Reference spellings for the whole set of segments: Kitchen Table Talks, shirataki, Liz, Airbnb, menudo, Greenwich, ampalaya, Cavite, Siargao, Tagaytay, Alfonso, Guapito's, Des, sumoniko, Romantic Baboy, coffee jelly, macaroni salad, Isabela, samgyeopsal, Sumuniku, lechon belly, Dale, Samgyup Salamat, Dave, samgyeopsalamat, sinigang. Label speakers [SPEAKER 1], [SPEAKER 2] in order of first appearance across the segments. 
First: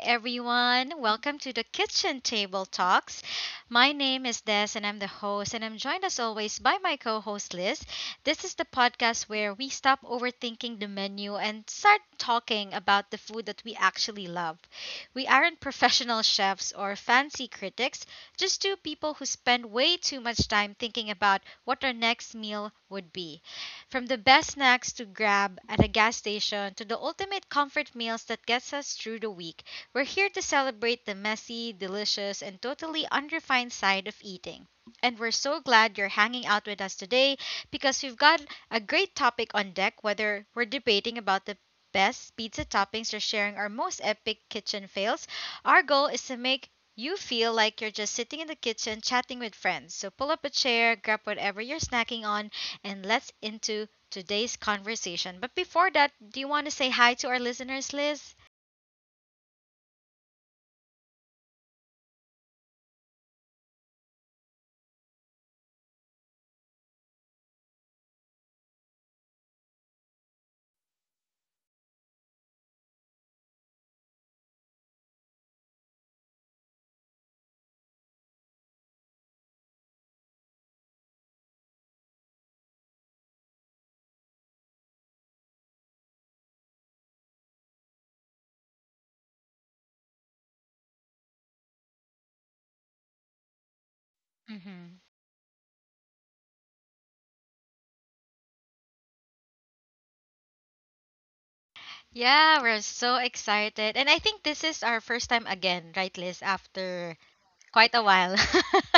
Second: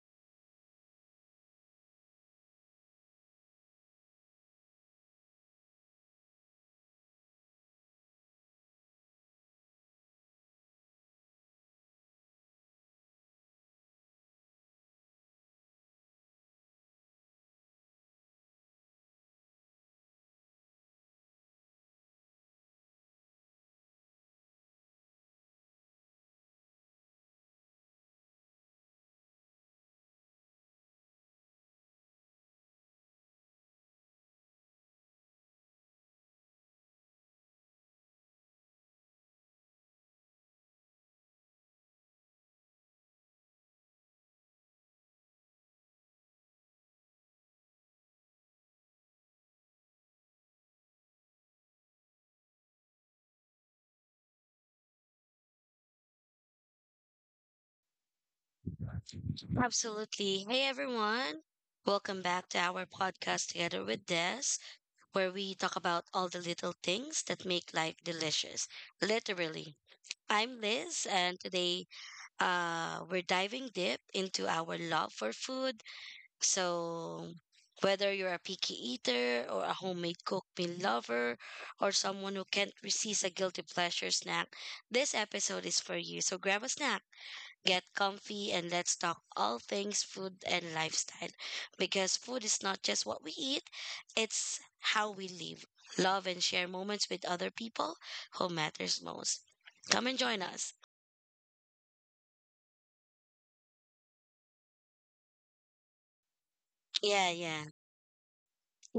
[SPEAKER 1] everyone. Welcome to the Kitchen Table Talks. My name is Des, and I'm the host, and I'm joined as always by my co host Liz. This is the podcast where we stop overthinking the menu and start talking about the food that we actually love. We aren't professional chefs or fancy critics, just two people who spend way too much time thinking about what our next meal would be. From the best snacks to grab at a gas station to the ultimate comfort meals that gets us through the week, we're here to celebrate the messy, delicious, and totally unrefined side of eating. And we're so glad you're hanging out with us today because we've got a great topic on deck, whether we're debating about the best pizza toppings or sharing our most epic kitchen fails. Our goal is to make you feel like you're just sitting in the kitchen chatting with friends. So pull up a chair, grab whatever you're snacking on, and let's into today's conversation. But before that, do you want to say hi to our listeners, Liz?
[SPEAKER 2] Absolutely. Hey everyone. Welcome back to our podcast together with Des, where we talk about all the little things that make life delicious. Literally. I'm Liz and today we're diving deep into our love for food. So whether you're a picky eater or a homemade cook meal lover or someone who can't resist a guilty pleasure snack, this episode is for you. So grab a snack. Get comfy and let's talk all things food and lifestyle because food is not just what we eat, it's
[SPEAKER 1] Mm-hmm.
[SPEAKER 2] how we live, love, and share moments with other people who matters most. Come and join us.
[SPEAKER 1] Yeah, we're so excited. And I think this is our first time again, right, Liz, after
[SPEAKER 2] Yeah, yeah.
[SPEAKER 1] quite a while.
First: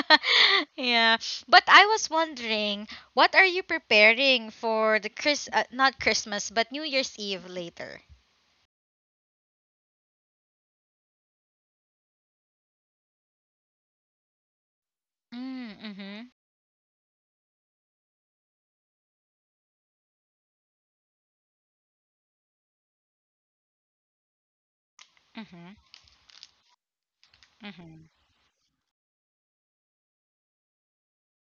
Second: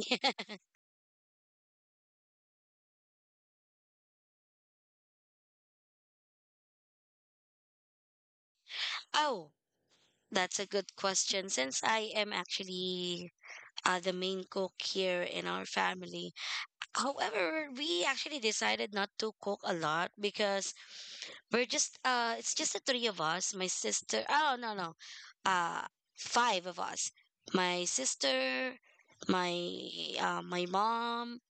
[SPEAKER 1] Yeah. But I was wondering, what are you preparing for the Chris not Christmas, but New Year's Eve later?
[SPEAKER 2] Oh, that's a good question. Since I am actually the main cook here in our
[SPEAKER 1] Mm, mm-hmm.
[SPEAKER 2] family. However, we actually decided not to cook a lot because we're just it's just the three of us, my sister. Oh, no, no.
[SPEAKER 1] Mm-hmm.
[SPEAKER 2] Uh five of us. My
[SPEAKER 1] Mm-hmm.
[SPEAKER 2] sister, my my mom,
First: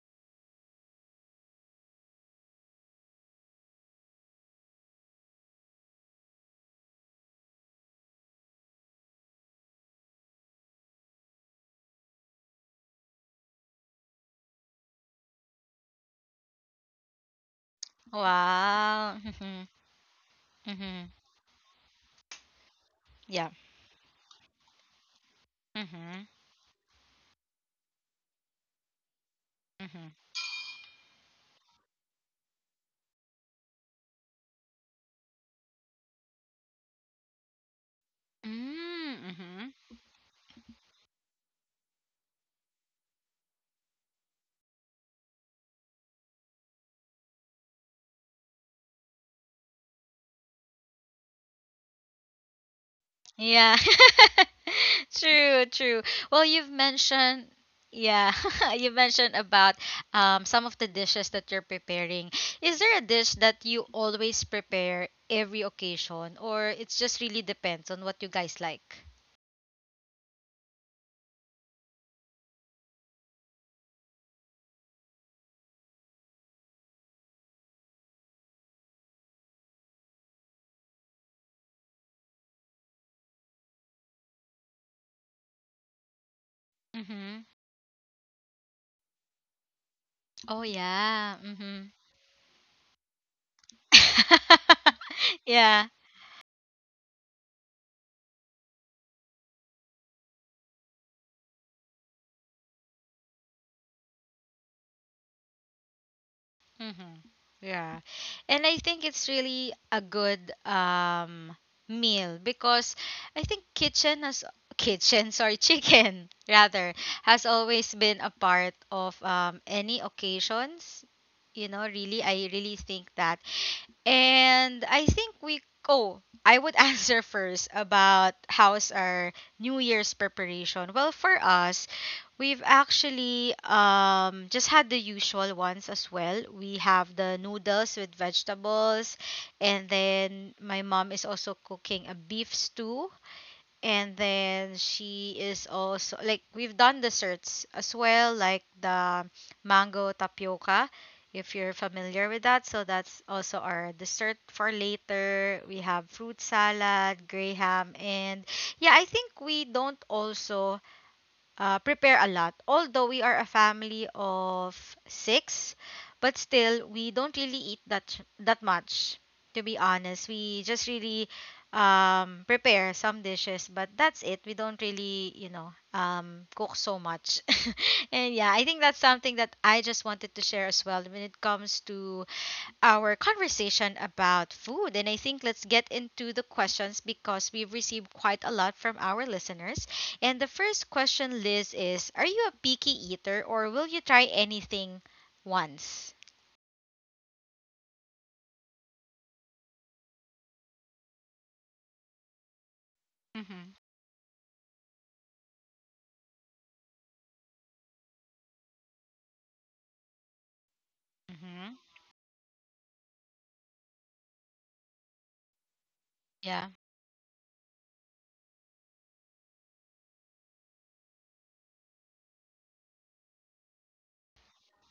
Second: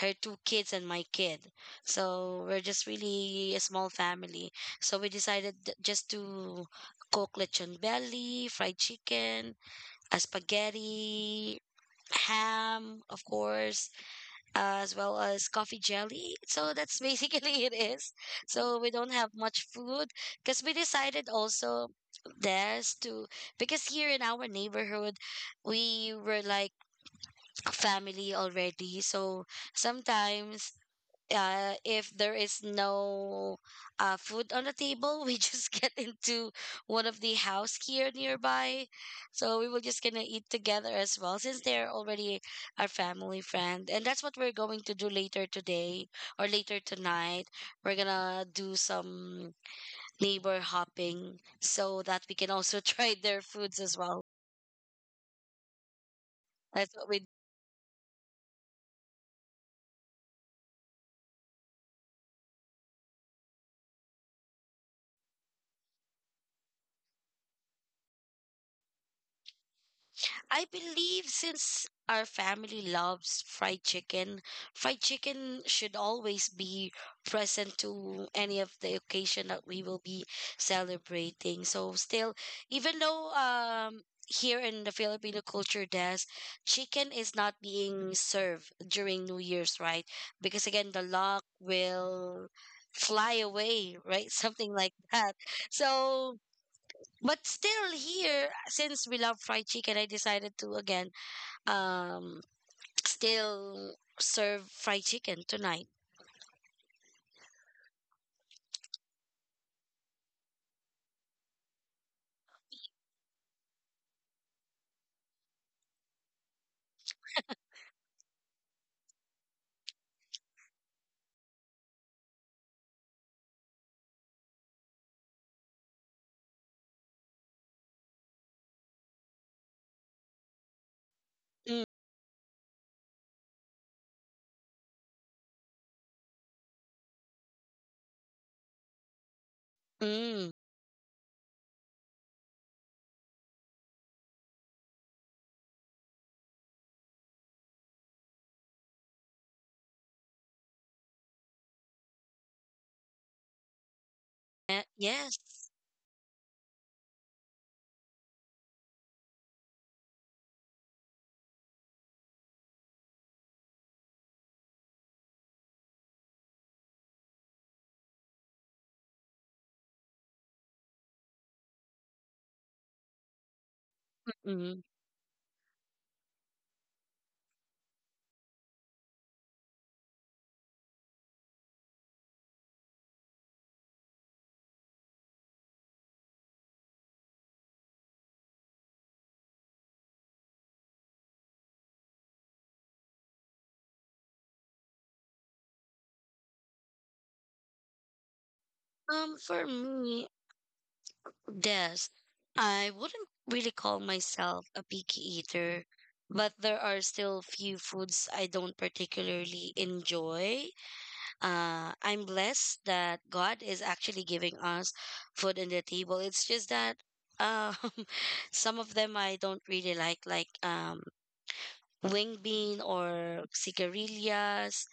[SPEAKER 2] her two kids and my kid. So we're just really a small family. So we decided just to cook lechon belly, fried chicken, spaghetti, ham, of course, as well as coffee jelly. So that's basically it is. So we don't
[SPEAKER 1] Wow.
[SPEAKER 2] have much
[SPEAKER 1] Mhm.
[SPEAKER 2] food because we
[SPEAKER 1] Mhm.
[SPEAKER 2] decided also there's to
[SPEAKER 1] Yeah.
[SPEAKER 2] because here in our neighborhood we
[SPEAKER 1] Mm-hmm.
[SPEAKER 2] were like a family already, so
[SPEAKER 1] Mm-hmm.
[SPEAKER 2] sometimes if there is no food on the table, we just get into one of the house here nearby. So we
[SPEAKER 1] Mm-hmm.
[SPEAKER 2] were just gonna eat together as well, since they're already our family friend, and that's what we're going to do later today or later tonight. We're gonna do some neighbor hopping so that we can also try their
[SPEAKER 1] Yeah.
[SPEAKER 2] foods as well.
[SPEAKER 1] True, true. Well,
[SPEAKER 2] That's what we
[SPEAKER 1] yeah, you mentioned about some of the dishes that you're preparing. Is there a dish that you always prepare every occasion, or it's just really depends on what you guys like?
[SPEAKER 2] I believe since our family loves fried chicken should always be present to any of the occasion that we will be celebrating. So still, even though here in the Filipino culture there's chicken is
[SPEAKER 1] Mhm.
[SPEAKER 2] not being served during New Year's, right?
[SPEAKER 1] Oh
[SPEAKER 2] Because again the
[SPEAKER 1] yeah.
[SPEAKER 2] luck
[SPEAKER 1] Mhm.
[SPEAKER 2] will fly away, right? Something like that.
[SPEAKER 1] Yeah.
[SPEAKER 2] So but still here since we love fried chicken I decided to again um still serve fried chicken tonight.
[SPEAKER 1] Mm-hmm. Yeah. And I think it's really a good meal because I think kitchen has kitchen, sorry, chicken rather has always been a part of any occasions. You know, really, I really think that and I think we oh, I would answer first about how's our New Year's preparation. Well, for
[SPEAKER 2] Mm,
[SPEAKER 1] us, we've actually just had the usual ones as well. We have the noodles with vegetables, and
[SPEAKER 2] mm,
[SPEAKER 1] then my mom is also cooking a beef stew, and then she is also, like, we've done desserts as well, like the mango tapioca, if you're familiar with that. So that's also our dessert for
[SPEAKER 2] eh, yes.
[SPEAKER 1] later. We have fruit salad graham and, yeah, I think we don't also prepare a lot. Although we are a family of six, but still we don't really eat that much. To be honest, we just really prepare some dishes, but that's it. We
[SPEAKER 2] Mm.
[SPEAKER 1] don't really, cook so much. And yeah, I think that's something that I just wanted to share as well when it comes to our conversation about food. And I think let's get into the questions because we've received quite a lot from our listeners. And the first question, Liz, is, are you a picky eater or will you try anything once?
[SPEAKER 2] For me, Des, I wouldn't really
[SPEAKER 1] Mm-hmm.
[SPEAKER 2] call myself a picky eater, but there are still few foods I don't particularly enjoy.
[SPEAKER 1] Mm-hmm.
[SPEAKER 2] I'm blessed that God is actually giving us food on the table. It's just
[SPEAKER 1] Yeah.
[SPEAKER 2] that um, some of them I don't really like wing bean or cigarillas,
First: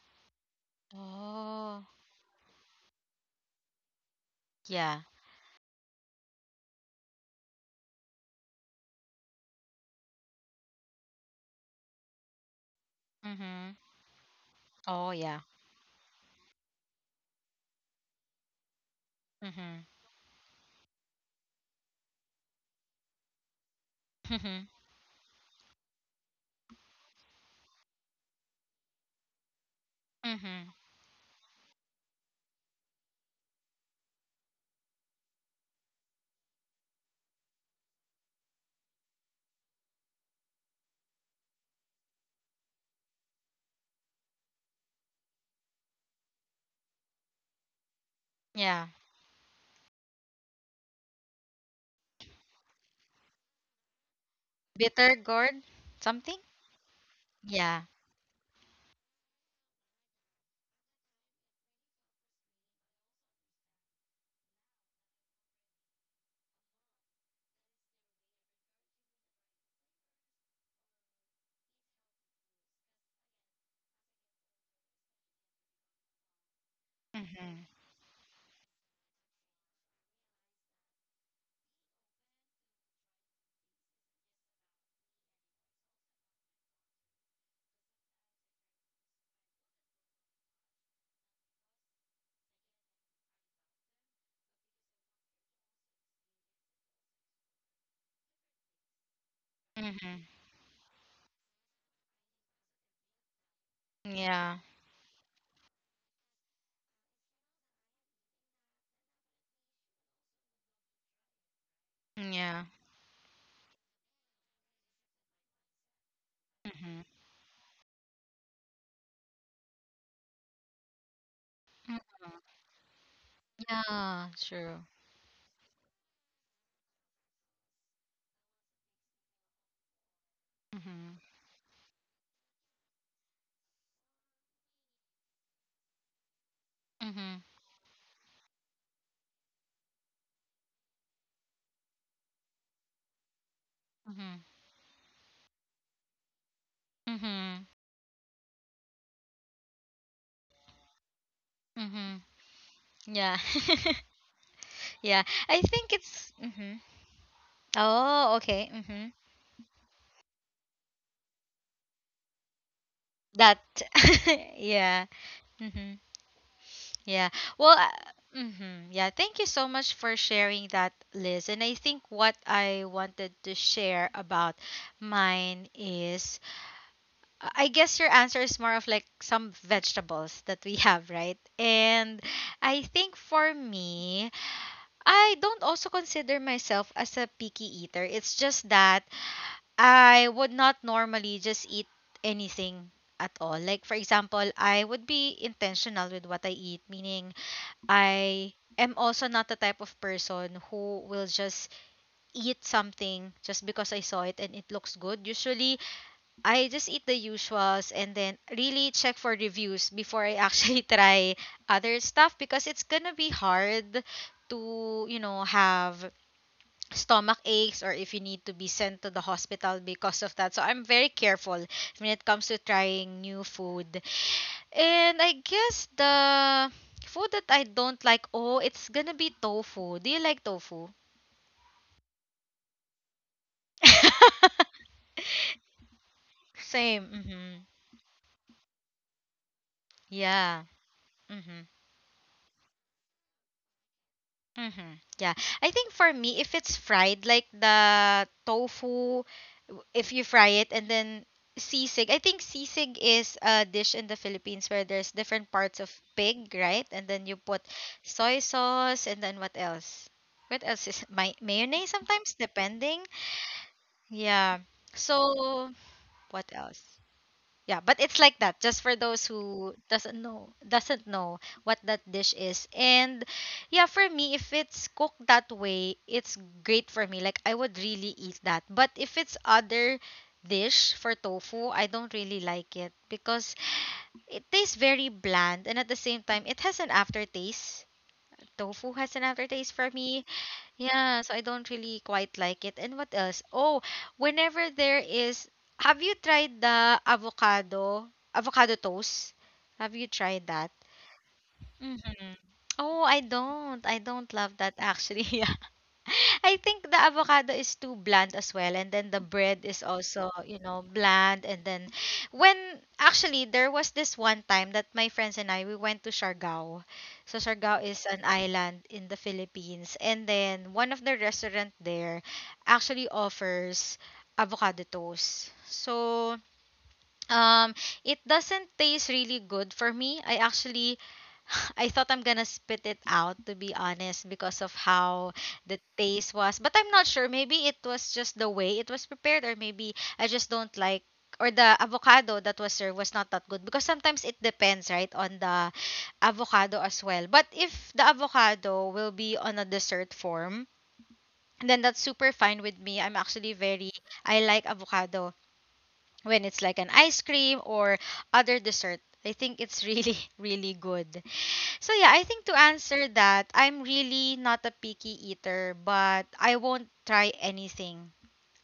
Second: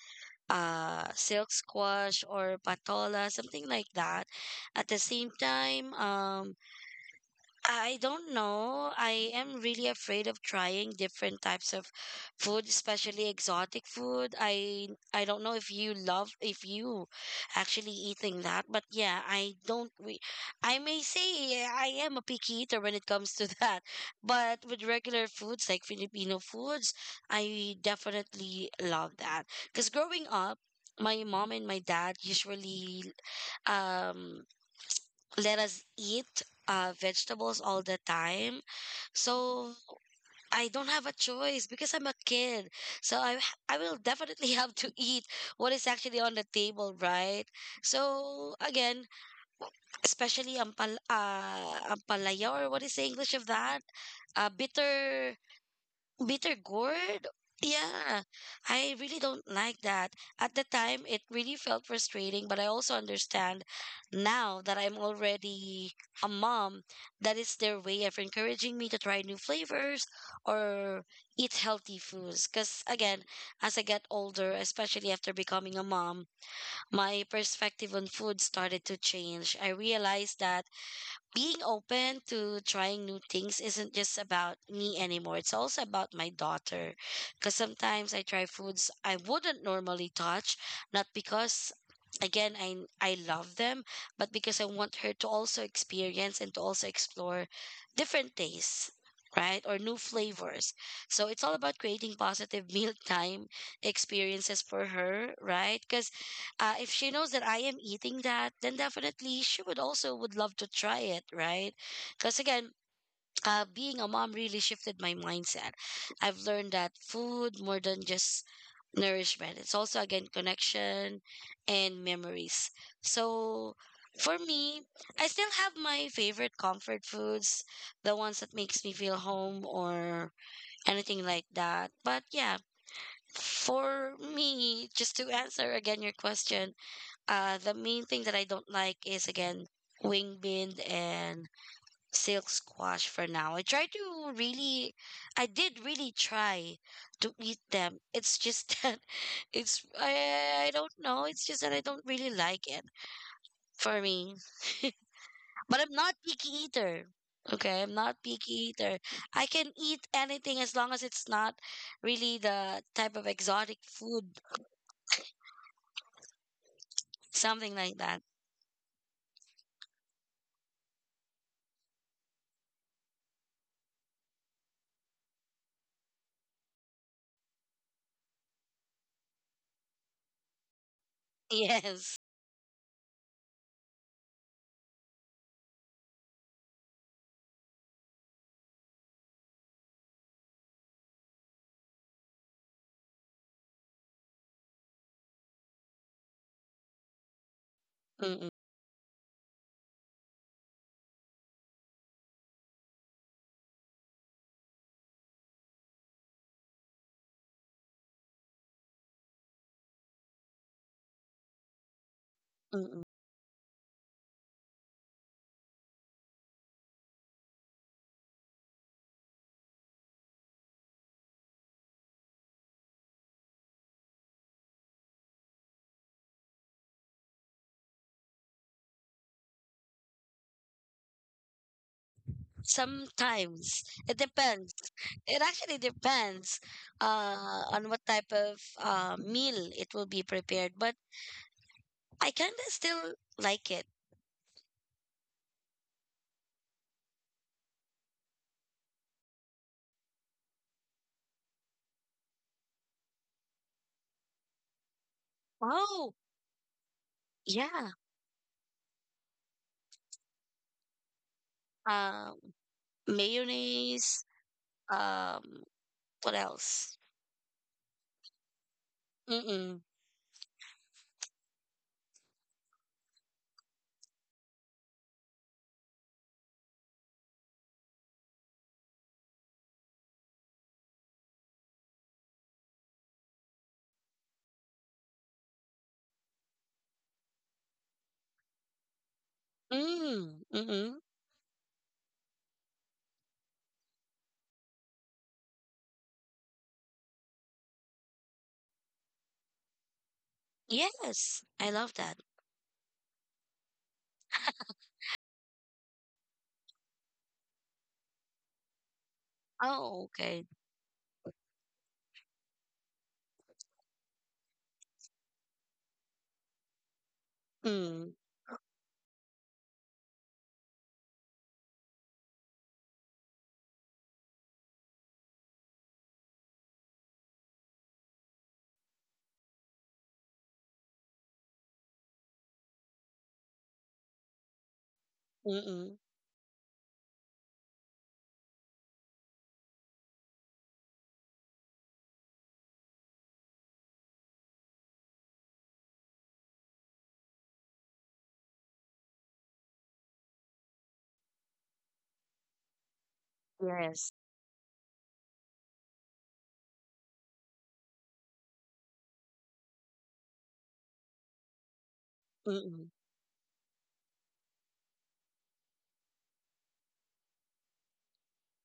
[SPEAKER 2] silk
[SPEAKER 1] Oh,
[SPEAKER 2] squash or patola, something like that. At the
[SPEAKER 1] yeah.
[SPEAKER 2] same time, I don't know. I am really afraid of trying different types of food, especially
[SPEAKER 1] Mm-hmm.
[SPEAKER 2] exotic food. I
[SPEAKER 1] Oh,
[SPEAKER 2] I
[SPEAKER 1] yeah.
[SPEAKER 2] don't know if you love if you actually eating that, but yeah, I
[SPEAKER 1] Mm-hmm.
[SPEAKER 2] don't we I may say I am a picky eater when it comes to that.
[SPEAKER 1] Mm-hmm.
[SPEAKER 2] But with regular foods like Filipino foods, I definitely love that. Because growing up,
[SPEAKER 1] Mm-hmm.
[SPEAKER 2] my mom and my dad usually um let us eat vegetables all the time. So I don't have a choice because I'm a kid. So I will definitely have to eat what is actually on the table, right? So
[SPEAKER 1] Yeah.
[SPEAKER 2] again, especially ampalaya, or what is the English of that?
[SPEAKER 1] Bitter
[SPEAKER 2] Bitter.
[SPEAKER 1] gourd? Something?
[SPEAKER 2] Bitter gourd,
[SPEAKER 1] Yeah.
[SPEAKER 2] yeah. I really don't like that. At the time it really felt frustrating, but I also understand now that I'm already a mom, that is their way of encouraging me to try new flavors or eat healthy foods. Because again, as I get older, especially after becoming a mom, my
[SPEAKER 1] Mm-hmm.
[SPEAKER 2] perspective on food started to change. I realized that being open to trying new things isn't just about me anymore. It's also about my daughter. Because sometimes I try foods I wouldn't normally touch, not because again I love them, but because I want her to also experience and to also explore different tastes. Right? Or new
[SPEAKER 1] Mm-hmm.
[SPEAKER 2] flavors, so it's all about creating positive mealtime
[SPEAKER 1] Yeah.
[SPEAKER 2] experiences for her, right? Because if she knows that I am eating that, then definitely she would also would love to try it, right? Because
[SPEAKER 1] Yeah.
[SPEAKER 2] again, being a mom really shifted my mindset. I've learned that
[SPEAKER 1] Mm-hmm.
[SPEAKER 2] food more than just nourishment. It's also again connection and
[SPEAKER 1] Mhm.
[SPEAKER 2] memories. So
[SPEAKER 1] Yeah,
[SPEAKER 2] for
[SPEAKER 1] true.
[SPEAKER 2] me, I still have my favorite comfort foods, the ones that makes me feel home or
[SPEAKER 1] Mhm.
[SPEAKER 2] anything like that. But yeah, for me, just to answer again your question,
[SPEAKER 1] Mhm.
[SPEAKER 2] the main thing that I don't like is again wing bean and silk squash for now. I try to
[SPEAKER 1] Mhm.
[SPEAKER 2] really, I did really try to eat
[SPEAKER 1] Mhm.
[SPEAKER 2] them. It's just that it's I don't know. It's just that I don't
[SPEAKER 1] Mhm.
[SPEAKER 2] really like it
[SPEAKER 1] Yeah.
[SPEAKER 2] for me.
[SPEAKER 1] Yeah. I
[SPEAKER 2] But
[SPEAKER 1] think
[SPEAKER 2] I'm not
[SPEAKER 1] it's
[SPEAKER 2] picky
[SPEAKER 1] mhm.
[SPEAKER 2] eater. Okay, I'm not
[SPEAKER 1] Oh,
[SPEAKER 2] picky
[SPEAKER 1] okay.
[SPEAKER 2] eater.
[SPEAKER 1] Mhm.
[SPEAKER 2] I can eat anything as long as it's not really the type of
[SPEAKER 1] That
[SPEAKER 2] exotic food,
[SPEAKER 1] yeah. Mhm. Yeah.
[SPEAKER 2] something
[SPEAKER 1] Well,
[SPEAKER 2] like that.
[SPEAKER 1] mhm. Yeah, thank you so much for sharing that, Liz. And I think what I wanted to share about mine is, I guess your answer is more of like some vegetables that we have, right?
[SPEAKER 2] Yes.
[SPEAKER 1] And I think for me, I don't also consider myself as a picky eater. It's just that I would not normally just eat anything at all. Like, for example, I would be intentional with what I eat, meaning
[SPEAKER 2] Mm-mm.
[SPEAKER 1] I am also not the type of person who will just eat something just because I saw it and it looks good. Usually, I just eat the usuals and then really check for reviews before I actually try other stuff, because it's
[SPEAKER 2] Mm-mm.
[SPEAKER 1] gonna be hard to, you know, have stomach aches, or if you need to be sent to the hospital because of that. So I'm very careful when it comes to trying new food. And I guess the food that I don't like, oh, it's gonna be tofu. Do you like tofu?
[SPEAKER 2] Sometimes it depends. It actually depends
[SPEAKER 1] Same. Hmm.
[SPEAKER 2] on what type of meal it will be
[SPEAKER 1] Yeah.
[SPEAKER 2] prepared, but
[SPEAKER 1] Mm-hmm.
[SPEAKER 2] I kind of still like it.
[SPEAKER 1] Mm-hmm. Yeah. I think for me, if it's fried, like the tofu, if you fry it and then sisig. I think sisig is a dish in the Philippines where there's different parts of
[SPEAKER 2] Oh,
[SPEAKER 1] pig, right? And then you put
[SPEAKER 2] yeah.
[SPEAKER 1] soy sauce and then what else? What else is my mayonnaise
[SPEAKER 2] Um,
[SPEAKER 1] sometimes, depending?
[SPEAKER 2] mayonnaise.
[SPEAKER 1] Yeah.
[SPEAKER 2] Um,
[SPEAKER 1] So,
[SPEAKER 2] what
[SPEAKER 1] what else?
[SPEAKER 2] else?
[SPEAKER 1] Yeah, but it's like that just for those who
[SPEAKER 2] Mm-mm.
[SPEAKER 1] doesn't know what that dish is. And yeah, for me, if it's cooked that way, it's great for me. Like, I would really eat that. But if it's other dish for tofu, I don't really like it because it tastes very bland, and at the same time it has an aftertaste. Tofu has an aftertaste for me,
[SPEAKER 2] Mm, mm-mm.
[SPEAKER 1] yeah, so I don't really quite like it. And what else? Oh, whenever there is, have you tried avocado toast? Have you tried that?
[SPEAKER 2] Yes, I love that.
[SPEAKER 1] Mm-hmm. Oh, I don't. I don't love that, actually. Yeah. I think the avocado is too bland as well, and then the bread is
[SPEAKER 2] Oh,
[SPEAKER 1] also,
[SPEAKER 2] okay.
[SPEAKER 1] you know, bland. And then when actually there was this one time that my friends and I, we went to Siargao. So Siargao is
[SPEAKER 2] Mm,
[SPEAKER 1] an island in the Philippines, and then one of the restaurant there actually offers avocado toast. So, um, it doesn't taste really good for me. I actually I thought I'm gonna spit it out, to be honest, because of how the
[SPEAKER 2] mm-mm.
[SPEAKER 1] taste was. But I'm not sure. Maybe it was just the way it was prepared, or maybe I just don't like, or the avocado that was served was not that good, because sometimes it depends, right, on the avocado as well. But if the avocado will be on a dessert form, then that's super fine with me. I'm actually very,
[SPEAKER 2] Yes.
[SPEAKER 1] I like avocado when it's like an ice cream or other dessert. I think it's really, really good. So yeah, I think to
[SPEAKER 2] Mm-mm.
[SPEAKER 1] answer that, I'm really not a picky eater, but I won't try anything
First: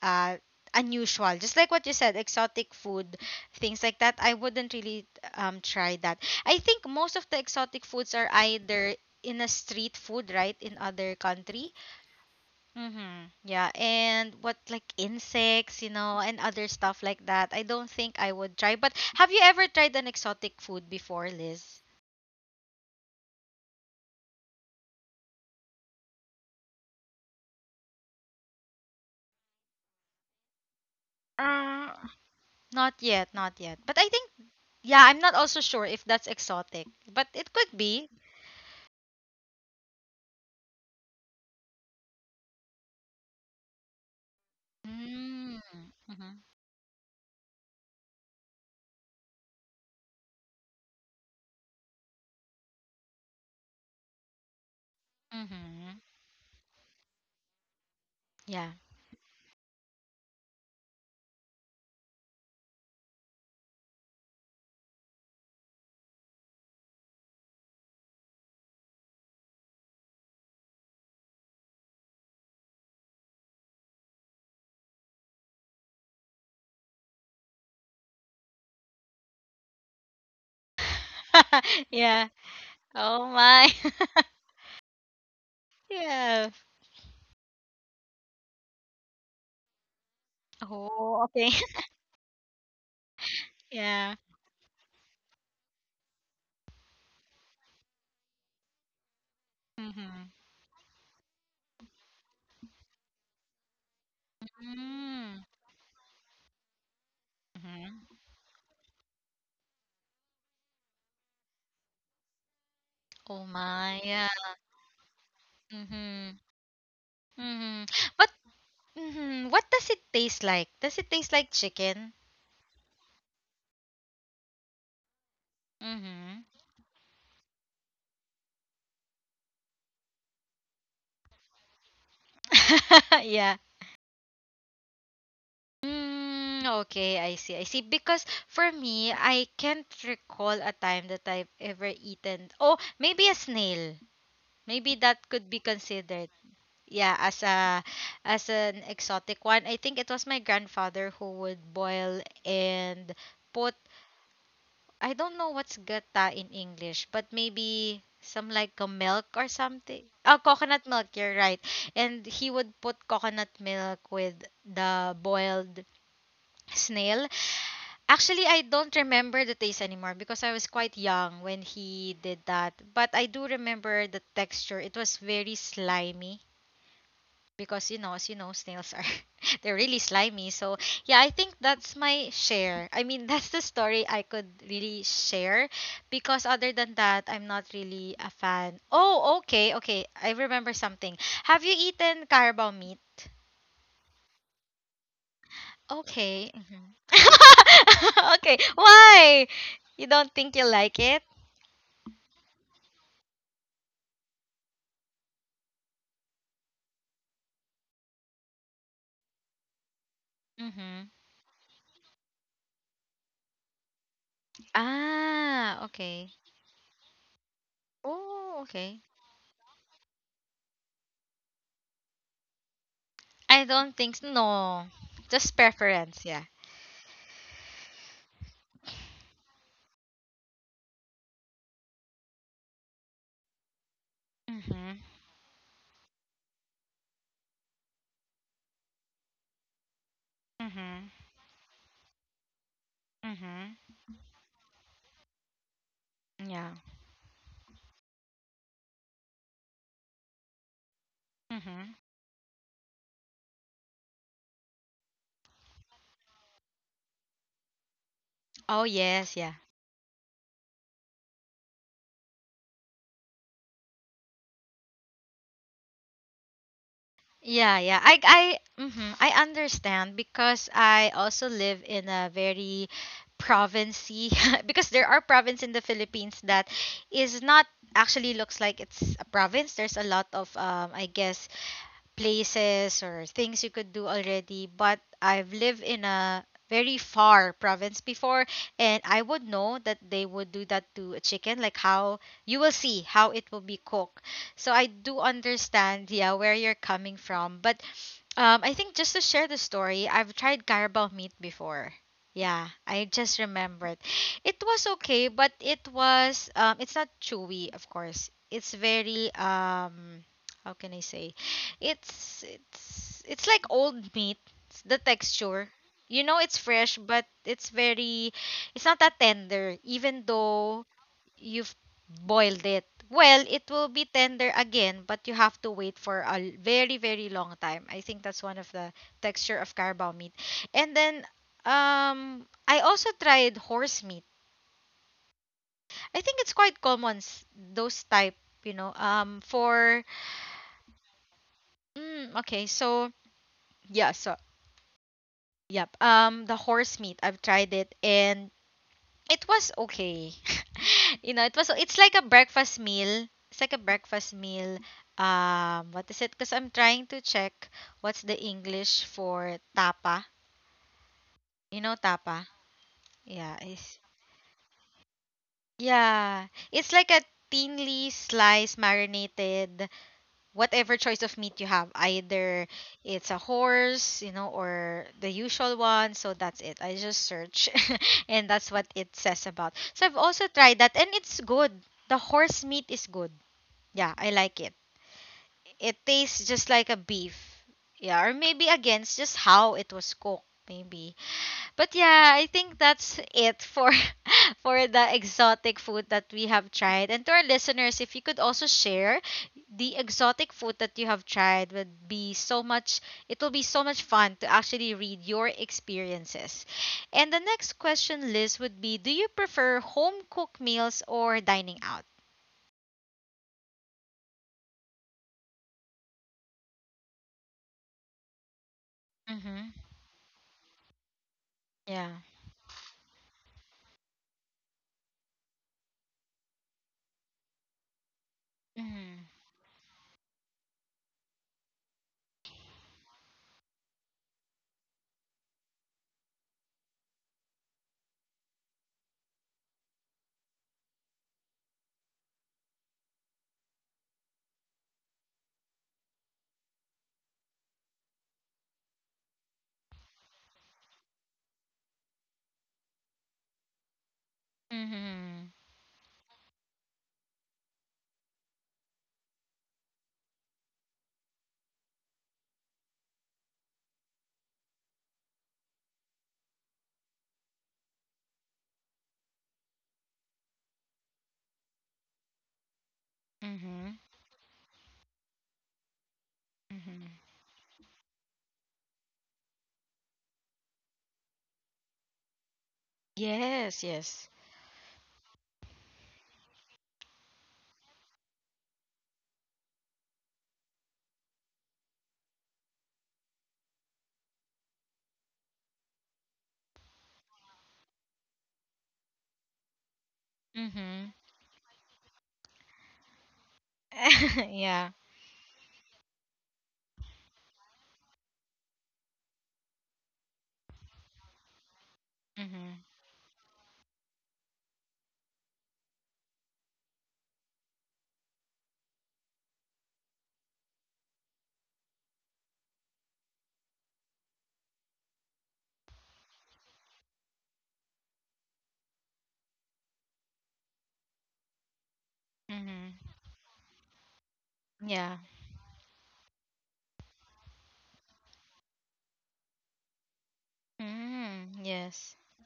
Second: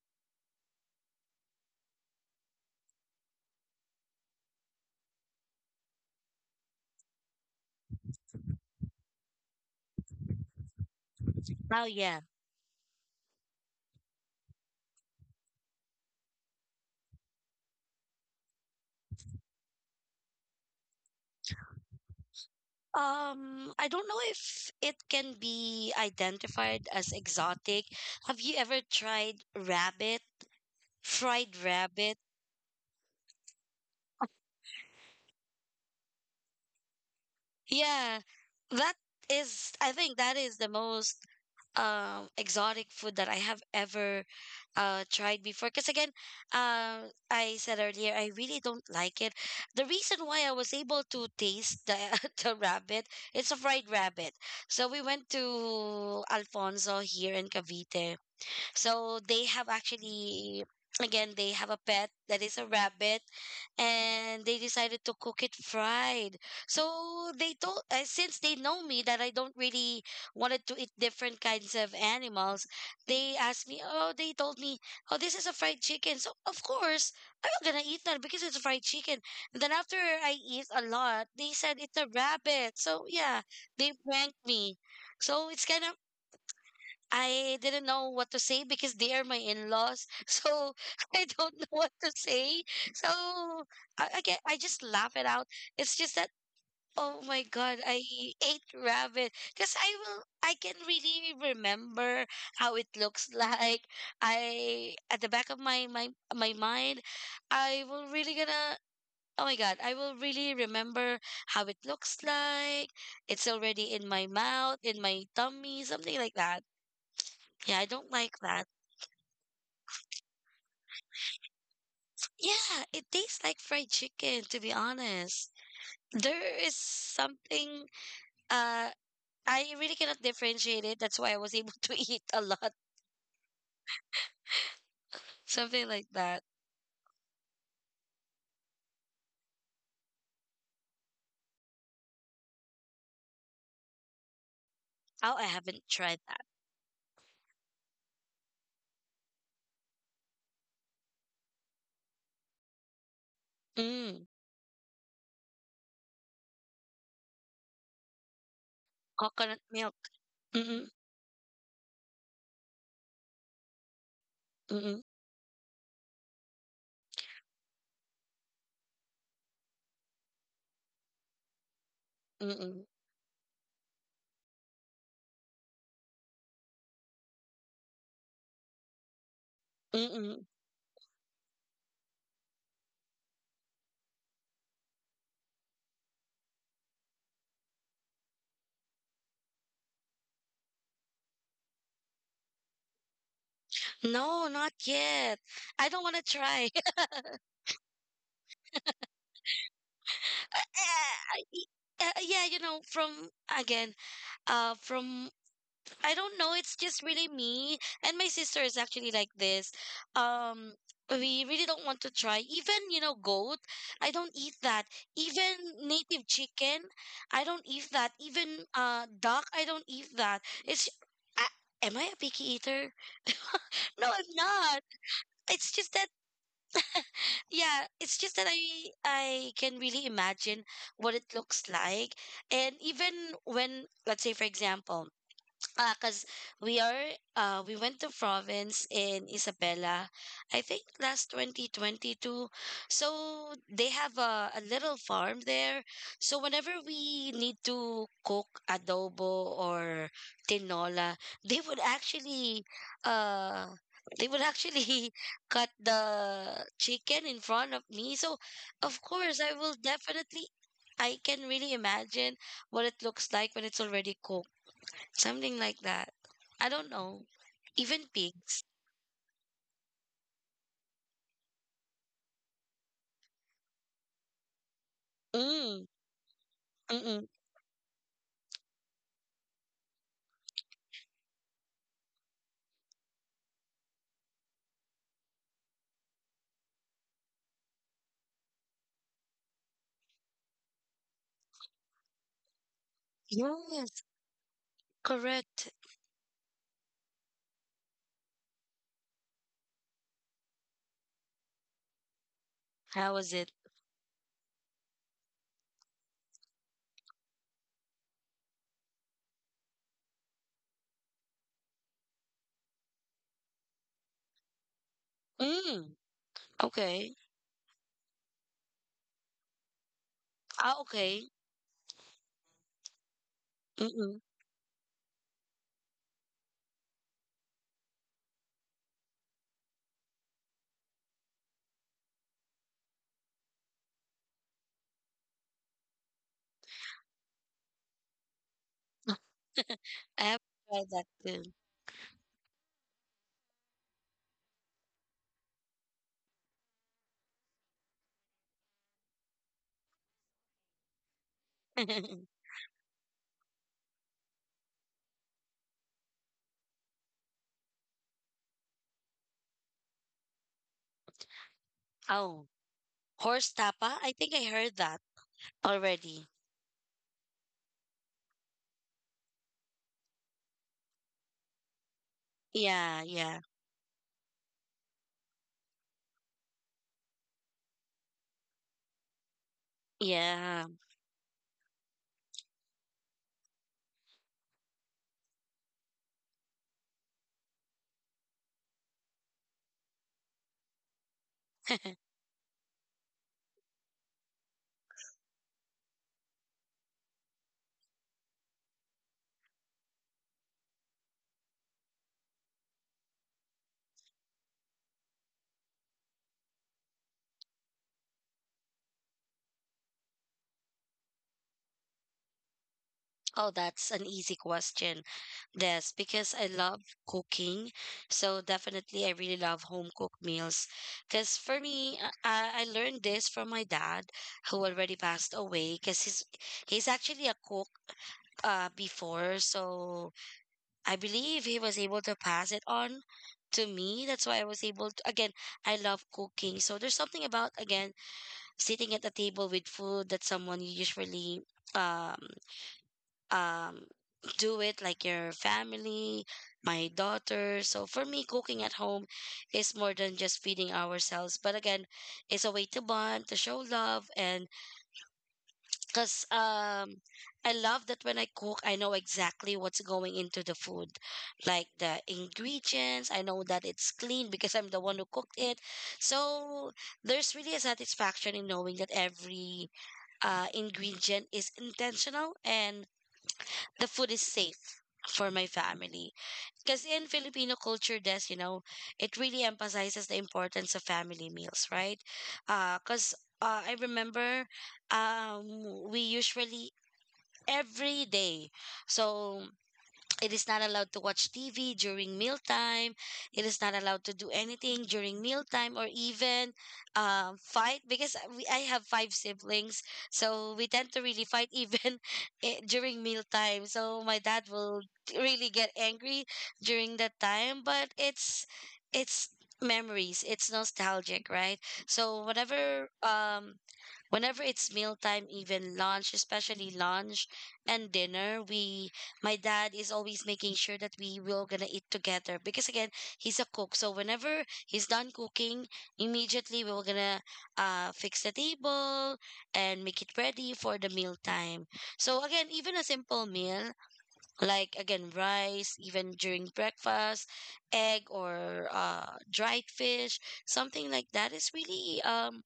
[SPEAKER 1] uh unusual. Just like what you said, exotic food, things like that. I wouldn't really try that. I think most of the exotic foods are either in a street food, right, in other country.
[SPEAKER 2] Oh, yeah.
[SPEAKER 1] Mm-hmm. Yeah, and what, like, insects, you know, and other stuff like that. I don't think I would try. But have you ever tried an exotic food before, Liz?
[SPEAKER 2] I don't know if it can be identified as exotic. Have you ever tried rabbit? Fried
[SPEAKER 1] Uh,
[SPEAKER 2] rabbit?
[SPEAKER 1] Not yet, not yet. But I think, yeah, I'm not also sure if that's exotic, but it could be.
[SPEAKER 2] Yeah, that is, I think that is the most exotic food that I have ever tried
[SPEAKER 1] Mm.
[SPEAKER 2] before. Because again,
[SPEAKER 1] Mm-hmm.
[SPEAKER 2] I said earlier, I really don't like it. The reason why I was able to taste the the rabbit, it's a fried rabbit. So we went
[SPEAKER 1] Mm-hmm.
[SPEAKER 2] to Alfonso here in Cavite.
[SPEAKER 1] Yeah.
[SPEAKER 2] So they have actually, again, they have a pet that is a rabbit and they decided to cook it fried. So they told, since they know me that I don't really wanted to eat different kinds of animals, they asked me, oh, they told me, oh, this is a fried chicken. So of course, I'm not gonna eat that because it's fried chicken. And then after I eat a lot, they said it's a
[SPEAKER 1] Yeah.
[SPEAKER 2] rabbit. So
[SPEAKER 1] Oh
[SPEAKER 2] yeah,
[SPEAKER 1] my.
[SPEAKER 2] they pranked me. So it's kind of
[SPEAKER 1] Yeah.
[SPEAKER 2] I didn't know what to say because they are my in-laws. So I
[SPEAKER 1] Oh, okay.
[SPEAKER 2] don't know what to say. So
[SPEAKER 1] Yeah.
[SPEAKER 2] I just laugh it out. It's just that, oh my God, I ate rabbit. Because I will,
[SPEAKER 1] Mm-hmm.
[SPEAKER 2] I can really remember how it looks like. I, at the
[SPEAKER 1] Mm-hmm.
[SPEAKER 2] back of my mind, I will
[SPEAKER 1] Mm-hmm.
[SPEAKER 2] really gonna, oh my God, I will really remember how it looks like.
[SPEAKER 1] Oh
[SPEAKER 2] It's already
[SPEAKER 1] my.
[SPEAKER 2] in my
[SPEAKER 1] Yeah.
[SPEAKER 2] mouth, in my tummy, something like
[SPEAKER 1] Mm-hmm.
[SPEAKER 2] that. Yeah,
[SPEAKER 1] Mhm.
[SPEAKER 2] I don't
[SPEAKER 1] What,
[SPEAKER 2] like that.
[SPEAKER 1] mhm, what does it taste like? Does it taste like chicken?
[SPEAKER 2] Yeah, it tastes like fried chicken, to be honest. There
[SPEAKER 1] Mhm.
[SPEAKER 2] is something uh I really cannot differentiate it. That's why I was able to eat a lot.
[SPEAKER 1] Yeah.
[SPEAKER 2] Something like that.
[SPEAKER 1] Mm, okay, I see. I see. Because for me, I can't recall a time that I've ever eaten. Oh, maybe a snail. Maybe that
[SPEAKER 2] Oh, I
[SPEAKER 1] could be
[SPEAKER 2] haven't tried
[SPEAKER 1] considered.
[SPEAKER 2] that.
[SPEAKER 1] Yeah, as a as an exotic one. I think it was my grandfather who would boil and put,
[SPEAKER 2] Mm,
[SPEAKER 1] I don't know what's gata in English, but maybe some like a milk or
[SPEAKER 2] coconut milk.
[SPEAKER 1] something. Oh,
[SPEAKER 2] Mm-mm,
[SPEAKER 1] coconut milk, you're right. And he would put coconut milk with
[SPEAKER 2] mm-mm,
[SPEAKER 1] the boiled snail. Actually, I don't remember the taste anymore because I was quite young when he did that.
[SPEAKER 2] mm-mm,
[SPEAKER 1] But I do remember the texture. It was very slimy because, you know, as you know, snails are they're really
[SPEAKER 2] mm-mm.
[SPEAKER 1] slimy. So yeah, I think that's my share. I mean, that's the story I could really share, because other than that, I'm not really a fan. Oh, okay, okay. I remember something. Have you eaten carabao meat?
[SPEAKER 2] No, not yet. I don't want to
[SPEAKER 1] Okay.
[SPEAKER 2] try.
[SPEAKER 1] Mhm. Okay. Why? You don't think you like it?
[SPEAKER 2] Yeah, you know, again, from I don't know. It's just really me. And my sister is actually like this. Um,
[SPEAKER 1] Mm-hmm.
[SPEAKER 2] we really don't want to try. Even, you know, goat, I don't eat that. Even
[SPEAKER 1] Ah, okay.
[SPEAKER 2] native chicken, I don't eat that.
[SPEAKER 1] Oh,
[SPEAKER 2] Even
[SPEAKER 1] okay.
[SPEAKER 2] duck, I don't eat that. It's, I, am I a picky eater?
[SPEAKER 1] I don't
[SPEAKER 2] No,
[SPEAKER 1] think s-
[SPEAKER 2] I'm not.
[SPEAKER 1] no. Just
[SPEAKER 2] It's just that,
[SPEAKER 1] preference, yeah.
[SPEAKER 2] yeah, it's just that I can really imagine what it looks like. And even when, let's say, for
[SPEAKER 1] Mm-hmm.
[SPEAKER 2] example, cause we are we went to province in Isabela, I think
[SPEAKER 1] Mm-hmm.
[SPEAKER 2] last 2022. So
[SPEAKER 1] Mhm.
[SPEAKER 2] they have a little farm there. So
[SPEAKER 1] Yeah.
[SPEAKER 2] whenever we need to cook adobo or tinola, they would
[SPEAKER 1] Mhm.
[SPEAKER 2] actually uh they would actually cut the chicken in front of me. So
[SPEAKER 1] Oh
[SPEAKER 2] of
[SPEAKER 1] yes,
[SPEAKER 2] course
[SPEAKER 1] yeah.
[SPEAKER 2] I will definitely I can really imagine what it looks like when it's already cooked. Something like that. I don't know.
[SPEAKER 1] Yeah, yeah.
[SPEAKER 2] Even pigs.
[SPEAKER 1] I mhm. I understand because I also live in a very provincey because there are province in the
[SPEAKER 2] Mm,
[SPEAKER 1] Philippines that
[SPEAKER 2] mm-mm.
[SPEAKER 1] is not actually looks like it's a province. There's a lot of I guess places or things you could do already, but I've lived in a very far province before, and I would know that they would do that to a chicken, like how you will see how it will be
[SPEAKER 2] Yes,
[SPEAKER 1] cooked. So I do
[SPEAKER 2] correct.
[SPEAKER 1] understand, yeah, where you're coming from. But I think just to share the story, I've tried carabao meat before. Yeah, I
[SPEAKER 2] How is
[SPEAKER 1] just
[SPEAKER 2] it?
[SPEAKER 1] remembered. It was okay, but it was it's not chewy, of course. It's very how can I say? It's it's like old meat. It's the texture.
[SPEAKER 2] Mm,
[SPEAKER 1] You know it's fresh,
[SPEAKER 2] okay.
[SPEAKER 1] but it's very it's not that tender even
[SPEAKER 2] Ah,
[SPEAKER 1] though
[SPEAKER 2] okay.
[SPEAKER 1] you've boiled it. Well, it will be
[SPEAKER 2] Mm-mm.
[SPEAKER 1] tender again, but you have to wait for very long time. I think that's one of the texture of carabao meat. And then I also tried horse meat. I think it's quite common those type, you know, for
[SPEAKER 2] I have tried that too.
[SPEAKER 1] mm, okay, so yeah, so Yep. The horse meat. I've tried it and it was okay. It was it's like a breakfast meal. It's like a breakfast meal. What is it? Because I'm trying to check what's the English for tapa. You know
[SPEAKER 2] Oh,
[SPEAKER 1] tapa?
[SPEAKER 2] horse
[SPEAKER 1] Yeah.
[SPEAKER 2] tapa?
[SPEAKER 1] It's,
[SPEAKER 2] I think I heard that already.
[SPEAKER 1] yeah. It's like a thinly sliced marinated whatever choice of meat you have either
[SPEAKER 2] Yeah,
[SPEAKER 1] it's a
[SPEAKER 2] yeah,
[SPEAKER 1] horse you know or the usual one, so that's it. I just search and that's what it says about. So I've also
[SPEAKER 2] yeah.
[SPEAKER 1] tried that and it's good. The horse meat is good. Yeah, I like it. It tastes just like a beef. Yeah, or maybe against just how it was cooked maybe. But yeah, I think that's it for for the exotic food that we have tried. And to our listeners, if you could also share the exotic food that you have tried would be so much it will be so much fun to actually read your experiences. And the next question list would be, do you prefer home cooked meals or dining out?
[SPEAKER 2] Oh, that's an easy question. Yes, because I love cooking. So definitely I really love
[SPEAKER 1] Mhm.
[SPEAKER 2] home cooked meals. Because for me, I,
[SPEAKER 1] Yeah.
[SPEAKER 2] I I learned this from my dad who already passed away because he's actually a cook
[SPEAKER 1] Mhm.
[SPEAKER 2] before. So I believe he was able to pass it on to me. That's why I was able to, again, I love cooking. So there's something about, again, sitting at the table with food that someone you usually um um, do it like your family, my daughter. So for me, cooking at home is more than just feeding ourselves, but again, it's a way to bond, to show love, and
[SPEAKER 1] Mhm.
[SPEAKER 2] because I love that when I cook, I know exactly what's going into the food, like the ingredients. I know that it's clean because I'm the one who cooked it. So there's really a satisfaction in knowing that every ingredient is intentional and the
[SPEAKER 1] Mhm.
[SPEAKER 2] food is safe for my family. Because in
[SPEAKER 1] Mhm.
[SPEAKER 2] Filipino culture, Des, it really emphasizes the importance of family meals, right? Because I
[SPEAKER 1] Yes, yes.
[SPEAKER 2] remember we usually every day, so it is not allowed to watch TV during mealtime. It is not allowed to do anything during mealtime or even fight because I have 5 siblings. So we tend to
[SPEAKER 1] Mhm.
[SPEAKER 2] really fight even during mealtime. So my dad will
[SPEAKER 1] yeah.
[SPEAKER 2] really get angry during that time. But it's memories, it's nostalgic, right? So
[SPEAKER 1] Mhm.
[SPEAKER 2] whatever. Whenever it's mealtime, even lunch, especially lunch and dinner, we my dad is always making sure that we will gonna eat together because again, he's a cook. So whenever he's done cooking, immediately we were gonna fix the table and make it ready for the mealtime. So again, even a
[SPEAKER 1] Mhm.
[SPEAKER 2] simple meal like again
[SPEAKER 1] Yeah.
[SPEAKER 2] rice, even during breakfast, egg or dried fish, something like that is
[SPEAKER 1] Mm,
[SPEAKER 2] really
[SPEAKER 1] yes.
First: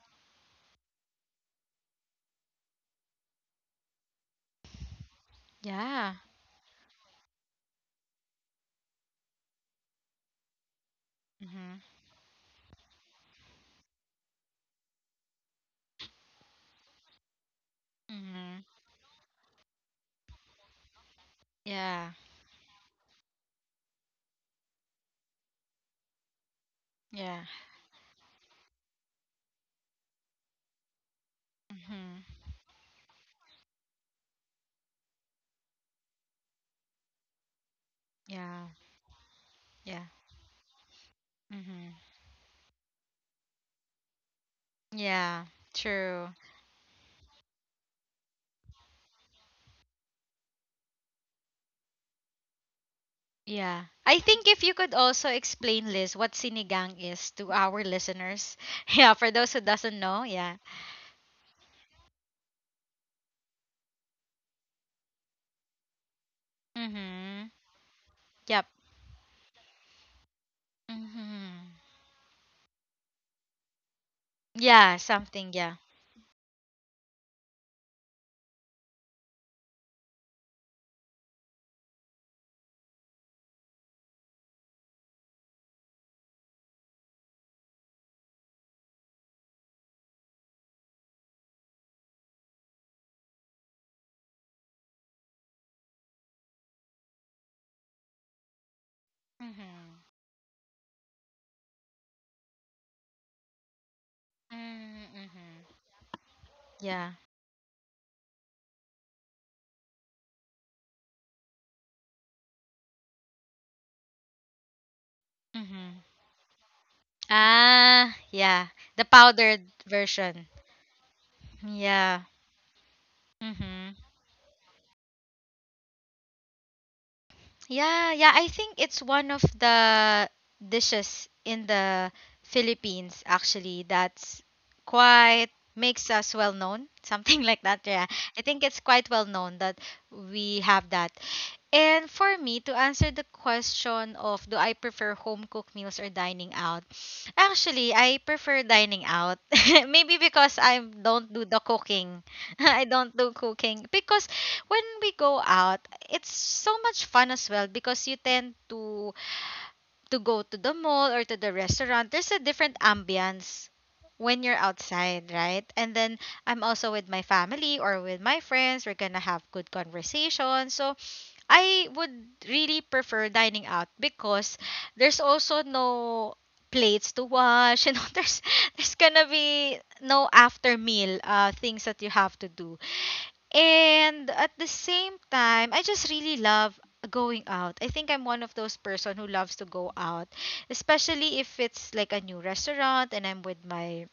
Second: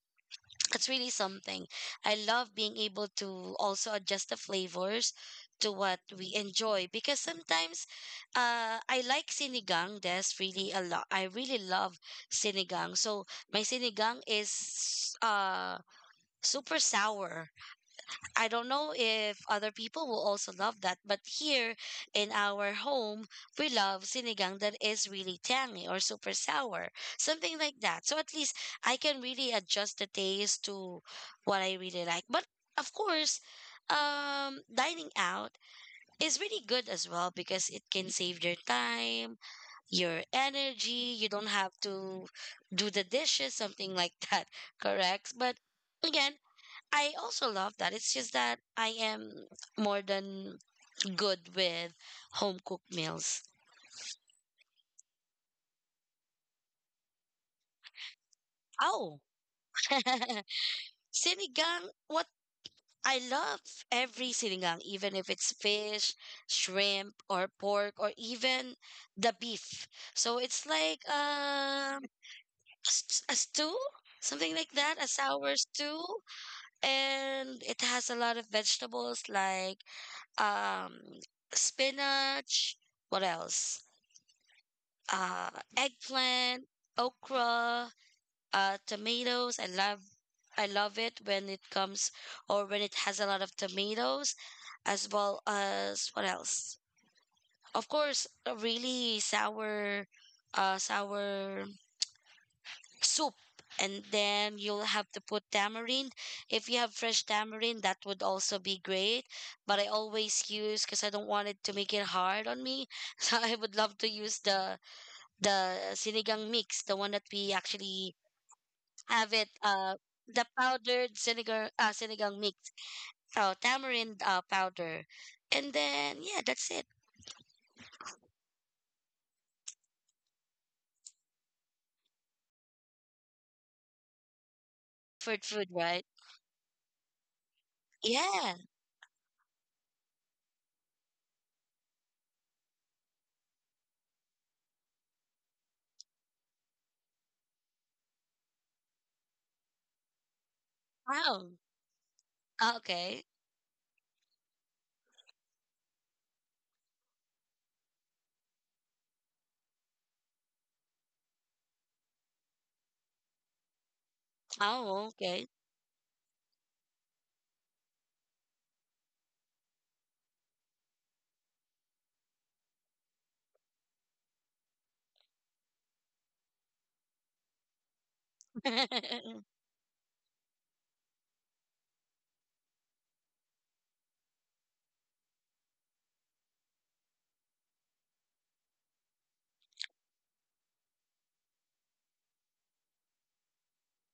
[SPEAKER 2] it's really something. I love being able to also adjust the flavors to what
[SPEAKER 1] Yeah.
[SPEAKER 2] we enjoy because sometimes I like sinigang. That's really a lot. I really
[SPEAKER 1] Mhm.
[SPEAKER 2] love sinigang. So my sinigang is super sour. I
[SPEAKER 1] Mhm.
[SPEAKER 2] don't know if other people will also love that, but here
[SPEAKER 1] Yeah.
[SPEAKER 2] in our home, we love sinigang that is really tangy or super sour,
[SPEAKER 1] Yeah.
[SPEAKER 2] something like that. So at least I can really adjust the taste to what I really
[SPEAKER 1] Mhm.
[SPEAKER 2] like. But of course, dining out is really good as well because it can save your
[SPEAKER 1] Yeah.
[SPEAKER 2] time,
[SPEAKER 1] Yeah.
[SPEAKER 2] your energy. You don't have
[SPEAKER 1] Mhm.
[SPEAKER 2] to do the dishes, something like that, correct?
[SPEAKER 1] Yeah.
[SPEAKER 2] But
[SPEAKER 1] True.
[SPEAKER 2] again, I also love that. It's just that I am more than good with home cooked meals.
[SPEAKER 1] Yeah. I think if you could also explain, Liz, what sinigang is to our listeners. Yeah,
[SPEAKER 2] Oh,
[SPEAKER 1] for those who doesn't know, yeah.
[SPEAKER 2] sinigang. What I love every sinigang, even if it's fish, shrimp, or
[SPEAKER 1] Mhm.
[SPEAKER 2] pork, or
[SPEAKER 1] Yep.
[SPEAKER 2] even the beef. So it's like
[SPEAKER 1] Mhm.
[SPEAKER 2] a stew, something like
[SPEAKER 1] Yeah,
[SPEAKER 2] that, a
[SPEAKER 1] something,
[SPEAKER 2] sour
[SPEAKER 1] yeah.
[SPEAKER 2] stew. And it has a lot of vegetables like um, spinach. What else? uh, Eggplant, okra, tomatoes. I love it when it comes or when it has a lot of tomatoes, as well as what else? Of course, a really
[SPEAKER 1] Mhm.
[SPEAKER 2] sour, sour soup. And then you'll
[SPEAKER 1] Mm,
[SPEAKER 2] have to put
[SPEAKER 1] mhm.
[SPEAKER 2] tamarind. If you have
[SPEAKER 1] Yeah.
[SPEAKER 2] fresh tamarind, that would also be great. But I always use because I don't want it to make it hard on me. So I would love to use the
[SPEAKER 1] Mhm.
[SPEAKER 2] sinigang mix, the one that we
[SPEAKER 1] Ah,
[SPEAKER 2] actually
[SPEAKER 1] yeah. The
[SPEAKER 2] have it,
[SPEAKER 1] powdered version.
[SPEAKER 2] the powdered sinigang,
[SPEAKER 1] Yeah.
[SPEAKER 2] sinigang mix, oh,
[SPEAKER 1] Mm-hmm.
[SPEAKER 2] tamarind powder. And then, yeah, that's it.
[SPEAKER 1] Yeah, yeah, I think it's one of the dishes in the Philippines actually that's
[SPEAKER 2] Comfort
[SPEAKER 1] quite
[SPEAKER 2] food, right?
[SPEAKER 1] makes us well known, something like that. Yeah. I
[SPEAKER 2] Yeah.
[SPEAKER 1] think it's quite well known that we have that. And for me, to answer the question of, do I prefer home cooked meals or dining out? Actually, I prefer dining out. Maybe because I
[SPEAKER 2] Wow.
[SPEAKER 1] don't do
[SPEAKER 2] Oh,
[SPEAKER 1] the cooking.
[SPEAKER 2] ah,
[SPEAKER 1] I don't
[SPEAKER 2] okay.
[SPEAKER 1] do cooking. Because when we go out, it's so much fun as well because you tend to go to the mall or to the restaurant, there's a different ambience when you're
[SPEAKER 2] Oh,
[SPEAKER 1] outside,
[SPEAKER 2] okay.
[SPEAKER 1] right? And then I'm also with my family or with my friends. We're gonna have good conversation. So I would really prefer dining out because there's also no plates to wash. You know, there's gonna be no after meal things that you have to do. And at the same time, I just really love going out. I think I'm one of those person who loves to go out, especially if it's like a new restaurant and I'm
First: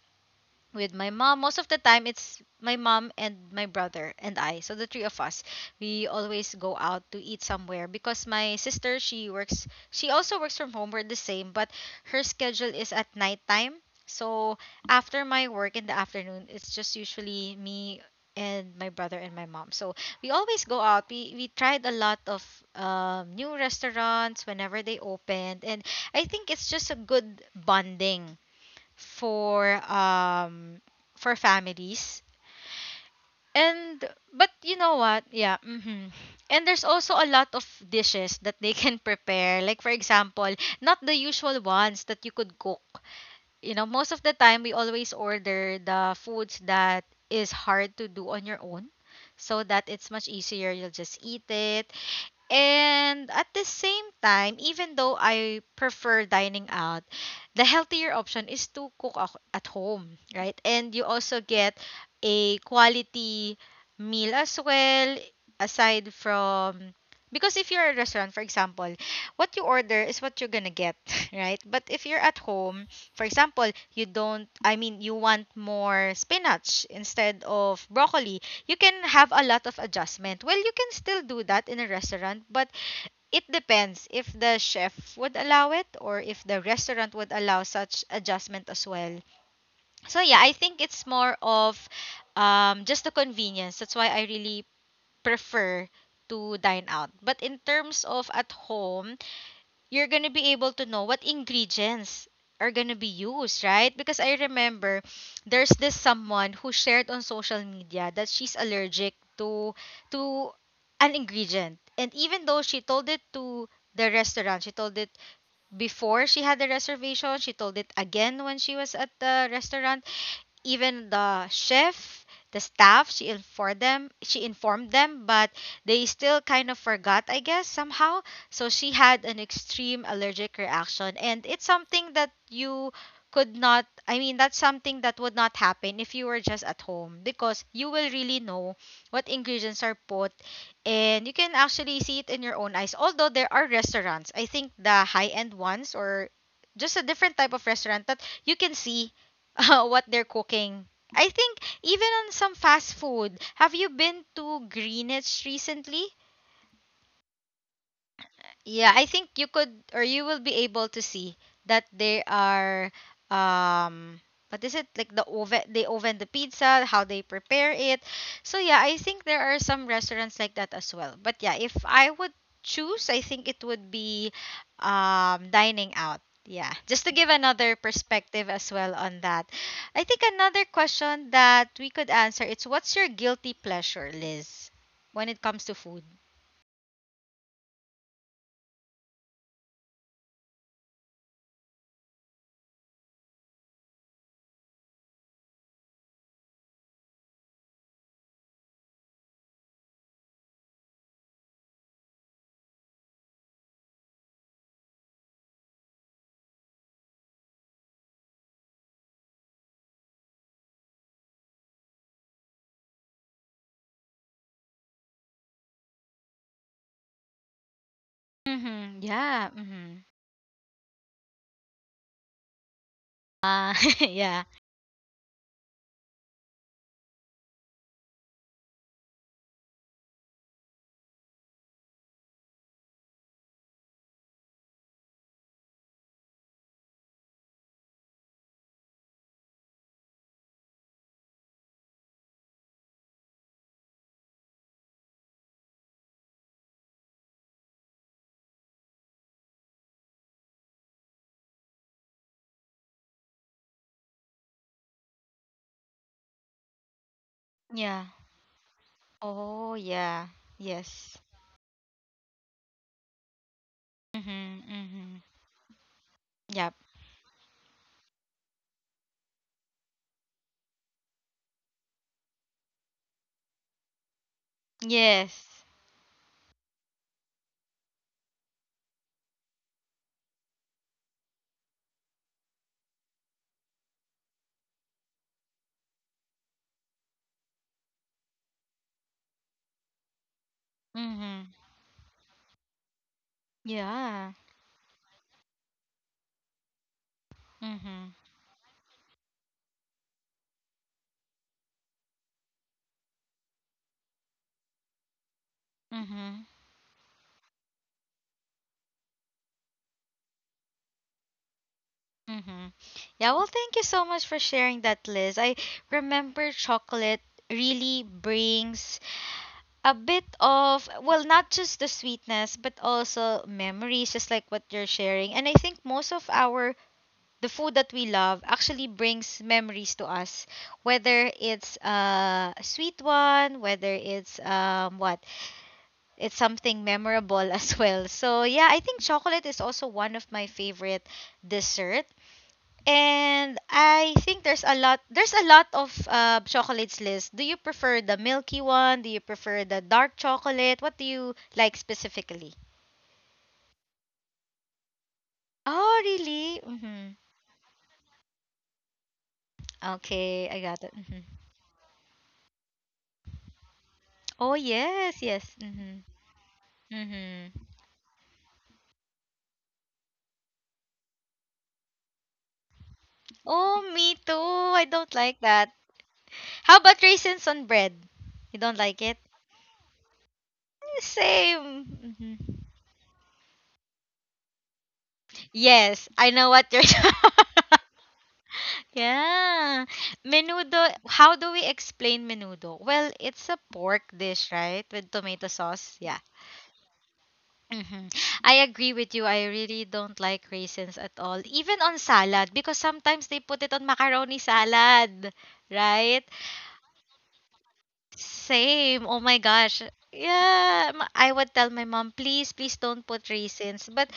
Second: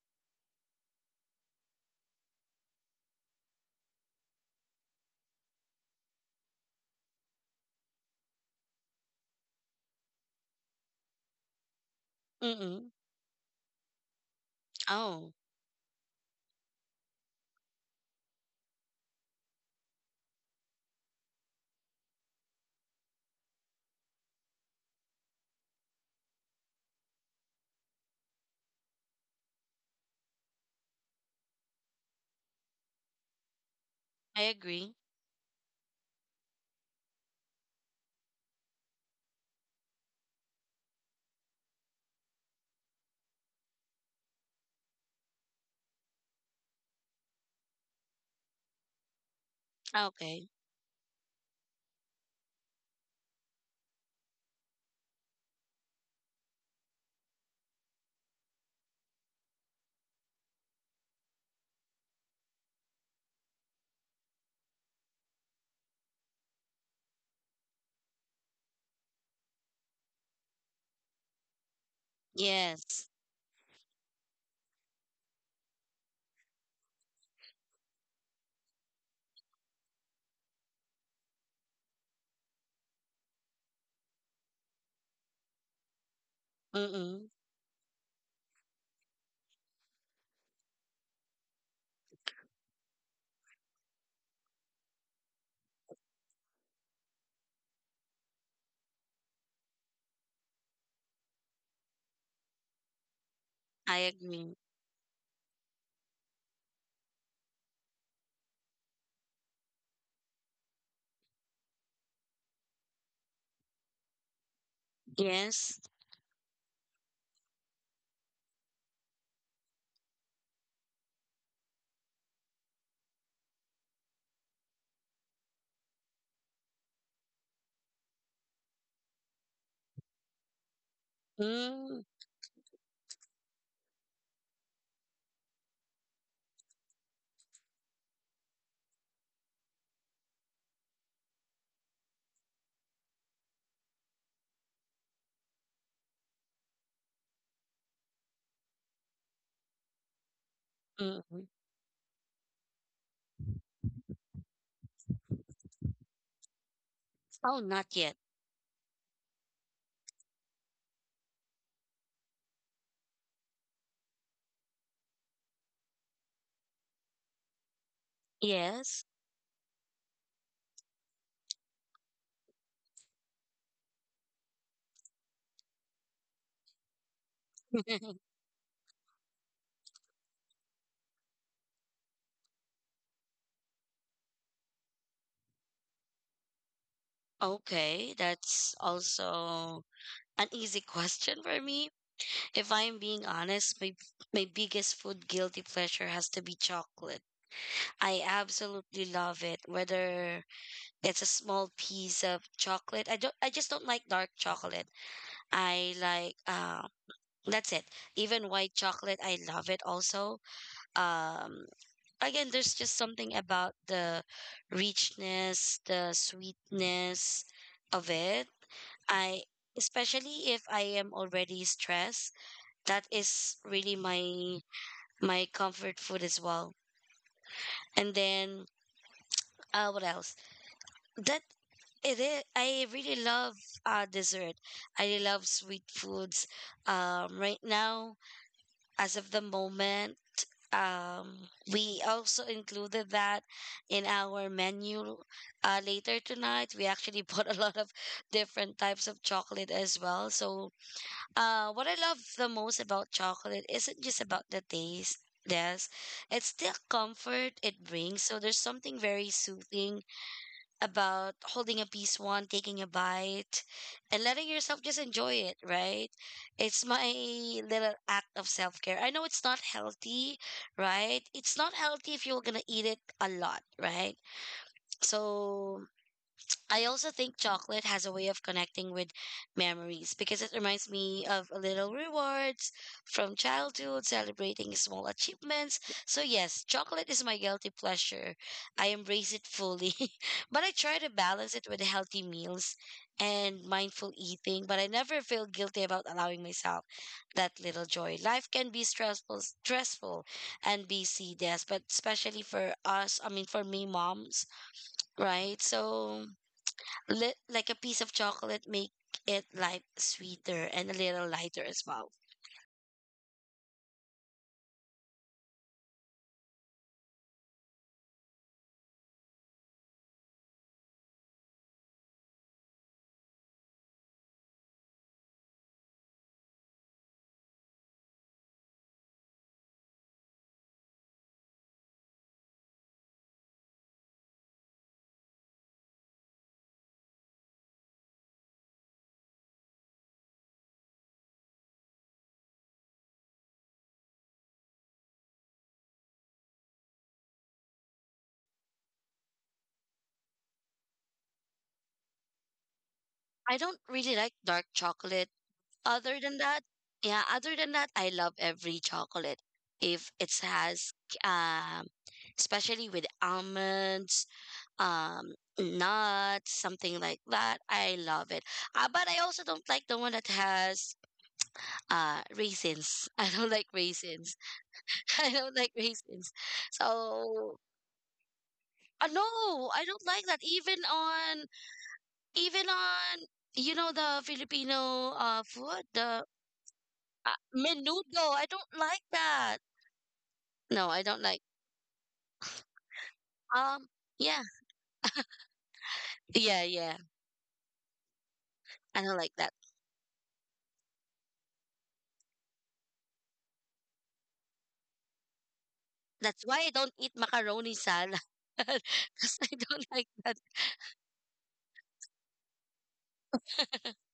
[SPEAKER 1] with my mom. Most of the time, it's my mom and my brother and I. So the three of us, we always go out to eat somewhere because my sister, she works, she also works from home. We're the same, but her schedule
[SPEAKER 2] Mm-mm.
[SPEAKER 1] is at nighttime. So after
[SPEAKER 2] Oh,
[SPEAKER 1] my work in the afternoon, it's just usually me and my brother and my mom. So we always go out. We tried a lot of new restaurants whenever they opened, and I think it's just a good bonding for um for families and
[SPEAKER 2] I
[SPEAKER 1] but you
[SPEAKER 2] agree.
[SPEAKER 1] know what yeah hmm and there's also a lot of dishes that they can prepare, like for example not the usual ones that you could cook. You know, most of the time we always order the foods that is hard to do on your own, so that it's much
[SPEAKER 2] Okay.
[SPEAKER 1] easier, you'll just eat it. And at the same time, even though I prefer dining out, the healthier option is to cook at home, right? And you also get a quality meal as well, aside from because if you're a restaurant, for example, what you order is what you're gonna get, right? But if you're at home,
[SPEAKER 2] Yes.
[SPEAKER 1] for example, you don't, I mean, you want more spinach instead of broccoli, you can have a lot of adjustment. Well, you can still do that in a restaurant, but it depends if the chef would allow it or if the restaurant
[SPEAKER 2] Mm-mm.
[SPEAKER 1] would allow such adjustment as well. So yeah, I think it's more of just the convenience. That's why I really prefer to dine out. But in terms of at home, you're gonna be able to know what ingredients are gonna be used, right?
[SPEAKER 2] I
[SPEAKER 1] Because I
[SPEAKER 2] agree.
[SPEAKER 1] remember there's this someone who shared on social media that she's allergic to to an ingredient. And even though she told it to the restaurant, she told it
[SPEAKER 2] Yes.
[SPEAKER 1] before she had the reservation, she told it again when she was at the restaurant, even the chef, the staff, she informed them, but they still kind of forgot, I guess, somehow. So she had an extreme allergic reaction, and it's
[SPEAKER 2] Mm,
[SPEAKER 1] something that you could not, I mean, that's something that would not happen if you were just at home because you will really know what ingredients are put and you can actually see it in your own eyes. Although there are restaurants, I think the high-end ones or just a different type of restaurant that you can see what they're cooking. I
[SPEAKER 2] mm-mm.
[SPEAKER 1] think even on some fast food. Have you been to Greenwich recently?
[SPEAKER 2] Oh, not yet.
[SPEAKER 1] Yeah, I think you could or you will be able to see that they are um what is it, like the oven, they oven the pizza, how they prepare it. So yeah, I
[SPEAKER 2] Yes.
[SPEAKER 1] think there are some restaurants like that as well. But yeah, if I would choose, I think it would be dining out. Yeah, just to give another perspective as well on that. I think another question that we could answer it's what's your guilty pleasure, Liz, when it comes to food?
[SPEAKER 2] Okay, that's also an easy question for me. If I'm being honest, my biggest food guilty pleasure has to be chocolate. I absolutely love it. Whether it's a small piece of chocolate, I don't. I just don't like dark chocolate. I like. That's it. Even white chocolate, I love it also. Um, Again, there's just something about the richness, the sweetness of it.
[SPEAKER 1] Mhm. Yeah.
[SPEAKER 2] I
[SPEAKER 1] Mhm.
[SPEAKER 2] especially if I am already stressed, that is
[SPEAKER 1] Ah,
[SPEAKER 2] really
[SPEAKER 1] yeah.
[SPEAKER 2] my comfort food as well. And then what else? That it is, I really love dessert. I really love sweet foods. Right now, as of the moment, we also included that in our menu later tonight. We actually bought a lot of different types of chocolate as well. So what I love the most about chocolate isn't just about the taste, yes, it's the comfort it
[SPEAKER 1] Yeah.
[SPEAKER 2] brings. So there's something very
[SPEAKER 1] Oh,
[SPEAKER 2] soothing
[SPEAKER 1] yeah. Yes.
[SPEAKER 2] about holding a piece one, taking a bite, and letting
[SPEAKER 1] Mhm.
[SPEAKER 2] yourself just
[SPEAKER 1] Mhm.
[SPEAKER 2] enjoy it, right?
[SPEAKER 1] Yep.
[SPEAKER 2] It's my little act of self care. I know it's not healthy, right? It's not healthy if you're gonna eat it a lot, right?
[SPEAKER 1] Yes.
[SPEAKER 2] So I also think chocolate has a way of connecting with memories because it reminds me of little rewards from childhood, celebrating small achievements. So, yes, chocolate is my guilty pleasure. I embrace it fully, but I try to
[SPEAKER 1] Mhm.
[SPEAKER 2] balance it with healthy meals and mindful
[SPEAKER 1] Yeah.
[SPEAKER 2] eating. But I never feel guilty about allowing myself that little
[SPEAKER 1] Mhm.
[SPEAKER 2] joy. Life can be stressful, stressful and busy, yes, but especially for us, I mean, for me, moms, right? So,
[SPEAKER 1] Mhm.
[SPEAKER 2] like a piece of chocolate make it like sweeter and a little lighter as well.
[SPEAKER 1] Mhm. Yeah, well, thank you so much for sharing that, Liz. I remember chocolate really brings a bit of, well, not just the sweetness, but also memories, just like what you're sharing. And I think most of our the food that we love actually brings memories to us whether it's a sweet one, whether it's what it's something memorable as well. So yeah, I think chocolate is also one of my favorite dessert. And I think there's a lot, there's a lot of chocolates list. Do you prefer the milky one, do you prefer the dark chocolate, what do you like specifically?
[SPEAKER 2] I don't really like dark chocolate.
[SPEAKER 1] Oh
[SPEAKER 2] Other than
[SPEAKER 1] really,
[SPEAKER 2] that,
[SPEAKER 1] mm-hmm.
[SPEAKER 2] yeah, other than that, I love every chocolate. If it
[SPEAKER 1] Okay, I got it.
[SPEAKER 2] has,
[SPEAKER 1] Hmm.
[SPEAKER 2] um, especially with almonds,
[SPEAKER 1] Oh yes, yes, mm-hmm.
[SPEAKER 2] nuts, something like that,
[SPEAKER 1] Mm-hmm.
[SPEAKER 2] I love it. But I also don't like the one that has raisins. I don't like
[SPEAKER 1] Oh, me too.
[SPEAKER 2] raisins.
[SPEAKER 1] I don't
[SPEAKER 2] I
[SPEAKER 1] like
[SPEAKER 2] don't
[SPEAKER 1] that.
[SPEAKER 2] like raisins.
[SPEAKER 1] How about raisins
[SPEAKER 2] So
[SPEAKER 1] on bread? You don't like it?
[SPEAKER 2] No, I don't like that. Even
[SPEAKER 1] Eh,
[SPEAKER 2] on,
[SPEAKER 1] same. Mhm.
[SPEAKER 2] even on, you know, the Filipino food,
[SPEAKER 1] Yes,
[SPEAKER 2] the
[SPEAKER 1] I know what you're.
[SPEAKER 2] menudo. I don't like that.
[SPEAKER 1] yeah. Menudo.
[SPEAKER 2] No, I don't
[SPEAKER 1] How
[SPEAKER 2] like.
[SPEAKER 1] do we explain menudo? Well, it's a
[SPEAKER 2] Um,
[SPEAKER 1] pork
[SPEAKER 2] yeah,
[SPEAKER 1] dish, right? With tomato sauce. Yeah.
[SPEAKER 2] yeah, yeah.
[SPEAKER 1] Hmm. I agree
[SPEAKER 2] I
[SPEAKER 1] with
[SPEAKER 2] don't
[SPEAKER 1] you.
[SPEAKER 2] like
[SPEAKER 1] I
[SPEAKER 2] that.
[SPEAKER 1] really don't like raisins at all, even on salad, because sometimes they put it on macaroni salad, right?
[SPEAKER 2] That's why I don't eat macaroni salad
[SPEAKER 1] Same. Oh my
[SPEAKER 2] because I
[SPEAKER 1] gosh.
[SPEAKER 2] don't like that.
[SPEAKER 1] Yeah, I would tell my mom, please, please don't put raisins. But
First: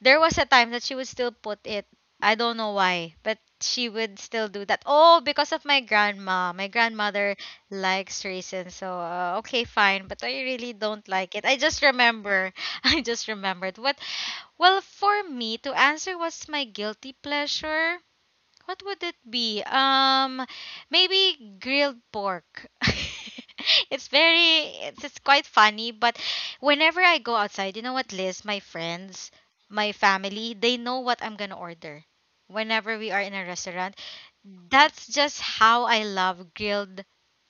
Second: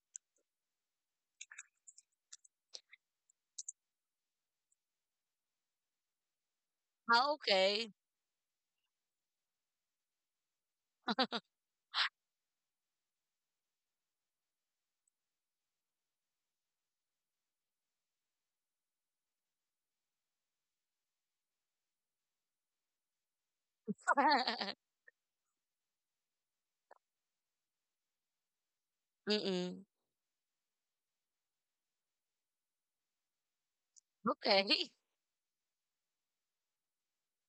[SPEAKER 1] there was a time that she would still put it. I don't know why, but she would still do that. Oh, because of my grandma. My
[SPEAKER 2] Ah,
[SPEAKER 1] grandmother
[SPEAKER 2] okay.
[SPEAKER 1] likes raisins, so okay, fine. But I really don't like it. I just remember. I just remembered. What? Well, for me to answer, what's my guilty pleasure? What would it be? Maybe grilled pork. it's very, it's quite funny, but whenever I go outside, you know what, Liz, my friends,
[SPEAKER 2] Mm-mm.
[SPEAKER 1] my family, they know what I'm gonna order whenever we are in a restaurant.
[SPEAKER 2] Okay.
[SPEAKER 1] That's just how I love grilled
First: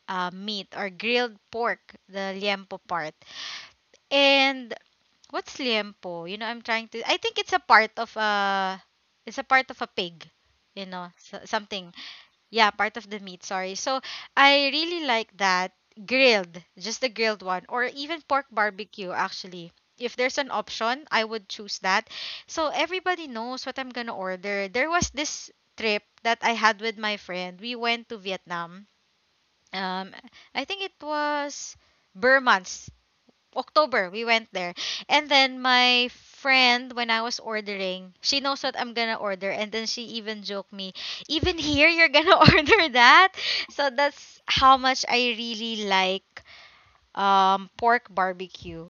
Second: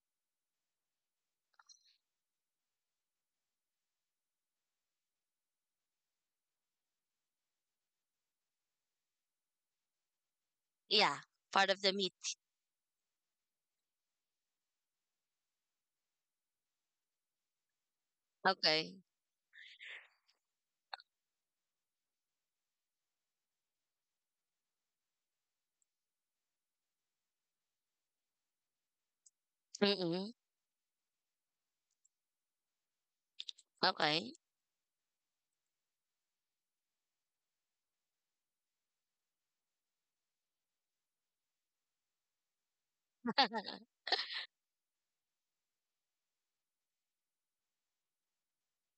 [SPEAKER 1] meat or grilled pork, the liempo part. And what's liempo? You know, I'm trying to, I think it's a part of a, it's a part of a pig, you know,
[SPEAKER 2] Yeah,
[SPEAKER 1] so,
[SPEAKER 2] part of the
[SPEAKER 1] something
[SPEAKER 2] meat.
[SPEAKER 1] yeah, part of the meat, sorry. So I really like that grilled, just the grilled one, or even pork
[SPEAKER 2] Okay.
[SPEAKER 1] barbecue, actually. If there's an option, I would choose that. So everybody knows what I'm gonna order. There was this trip that I had with my friend. We went to Vietnam. Um,
[SPEAKER 2] Mm-mm.
[SPEAKER 1] I think it was Burmans. October, we
[SPEAKER 2] Okay.
[SPEAKER 1] went there. And then my friend, when I was ordering, she knows what I'm gonna order. And then she even joked me, even here, you're gonna order that? So that's how much I really like pork barbecue.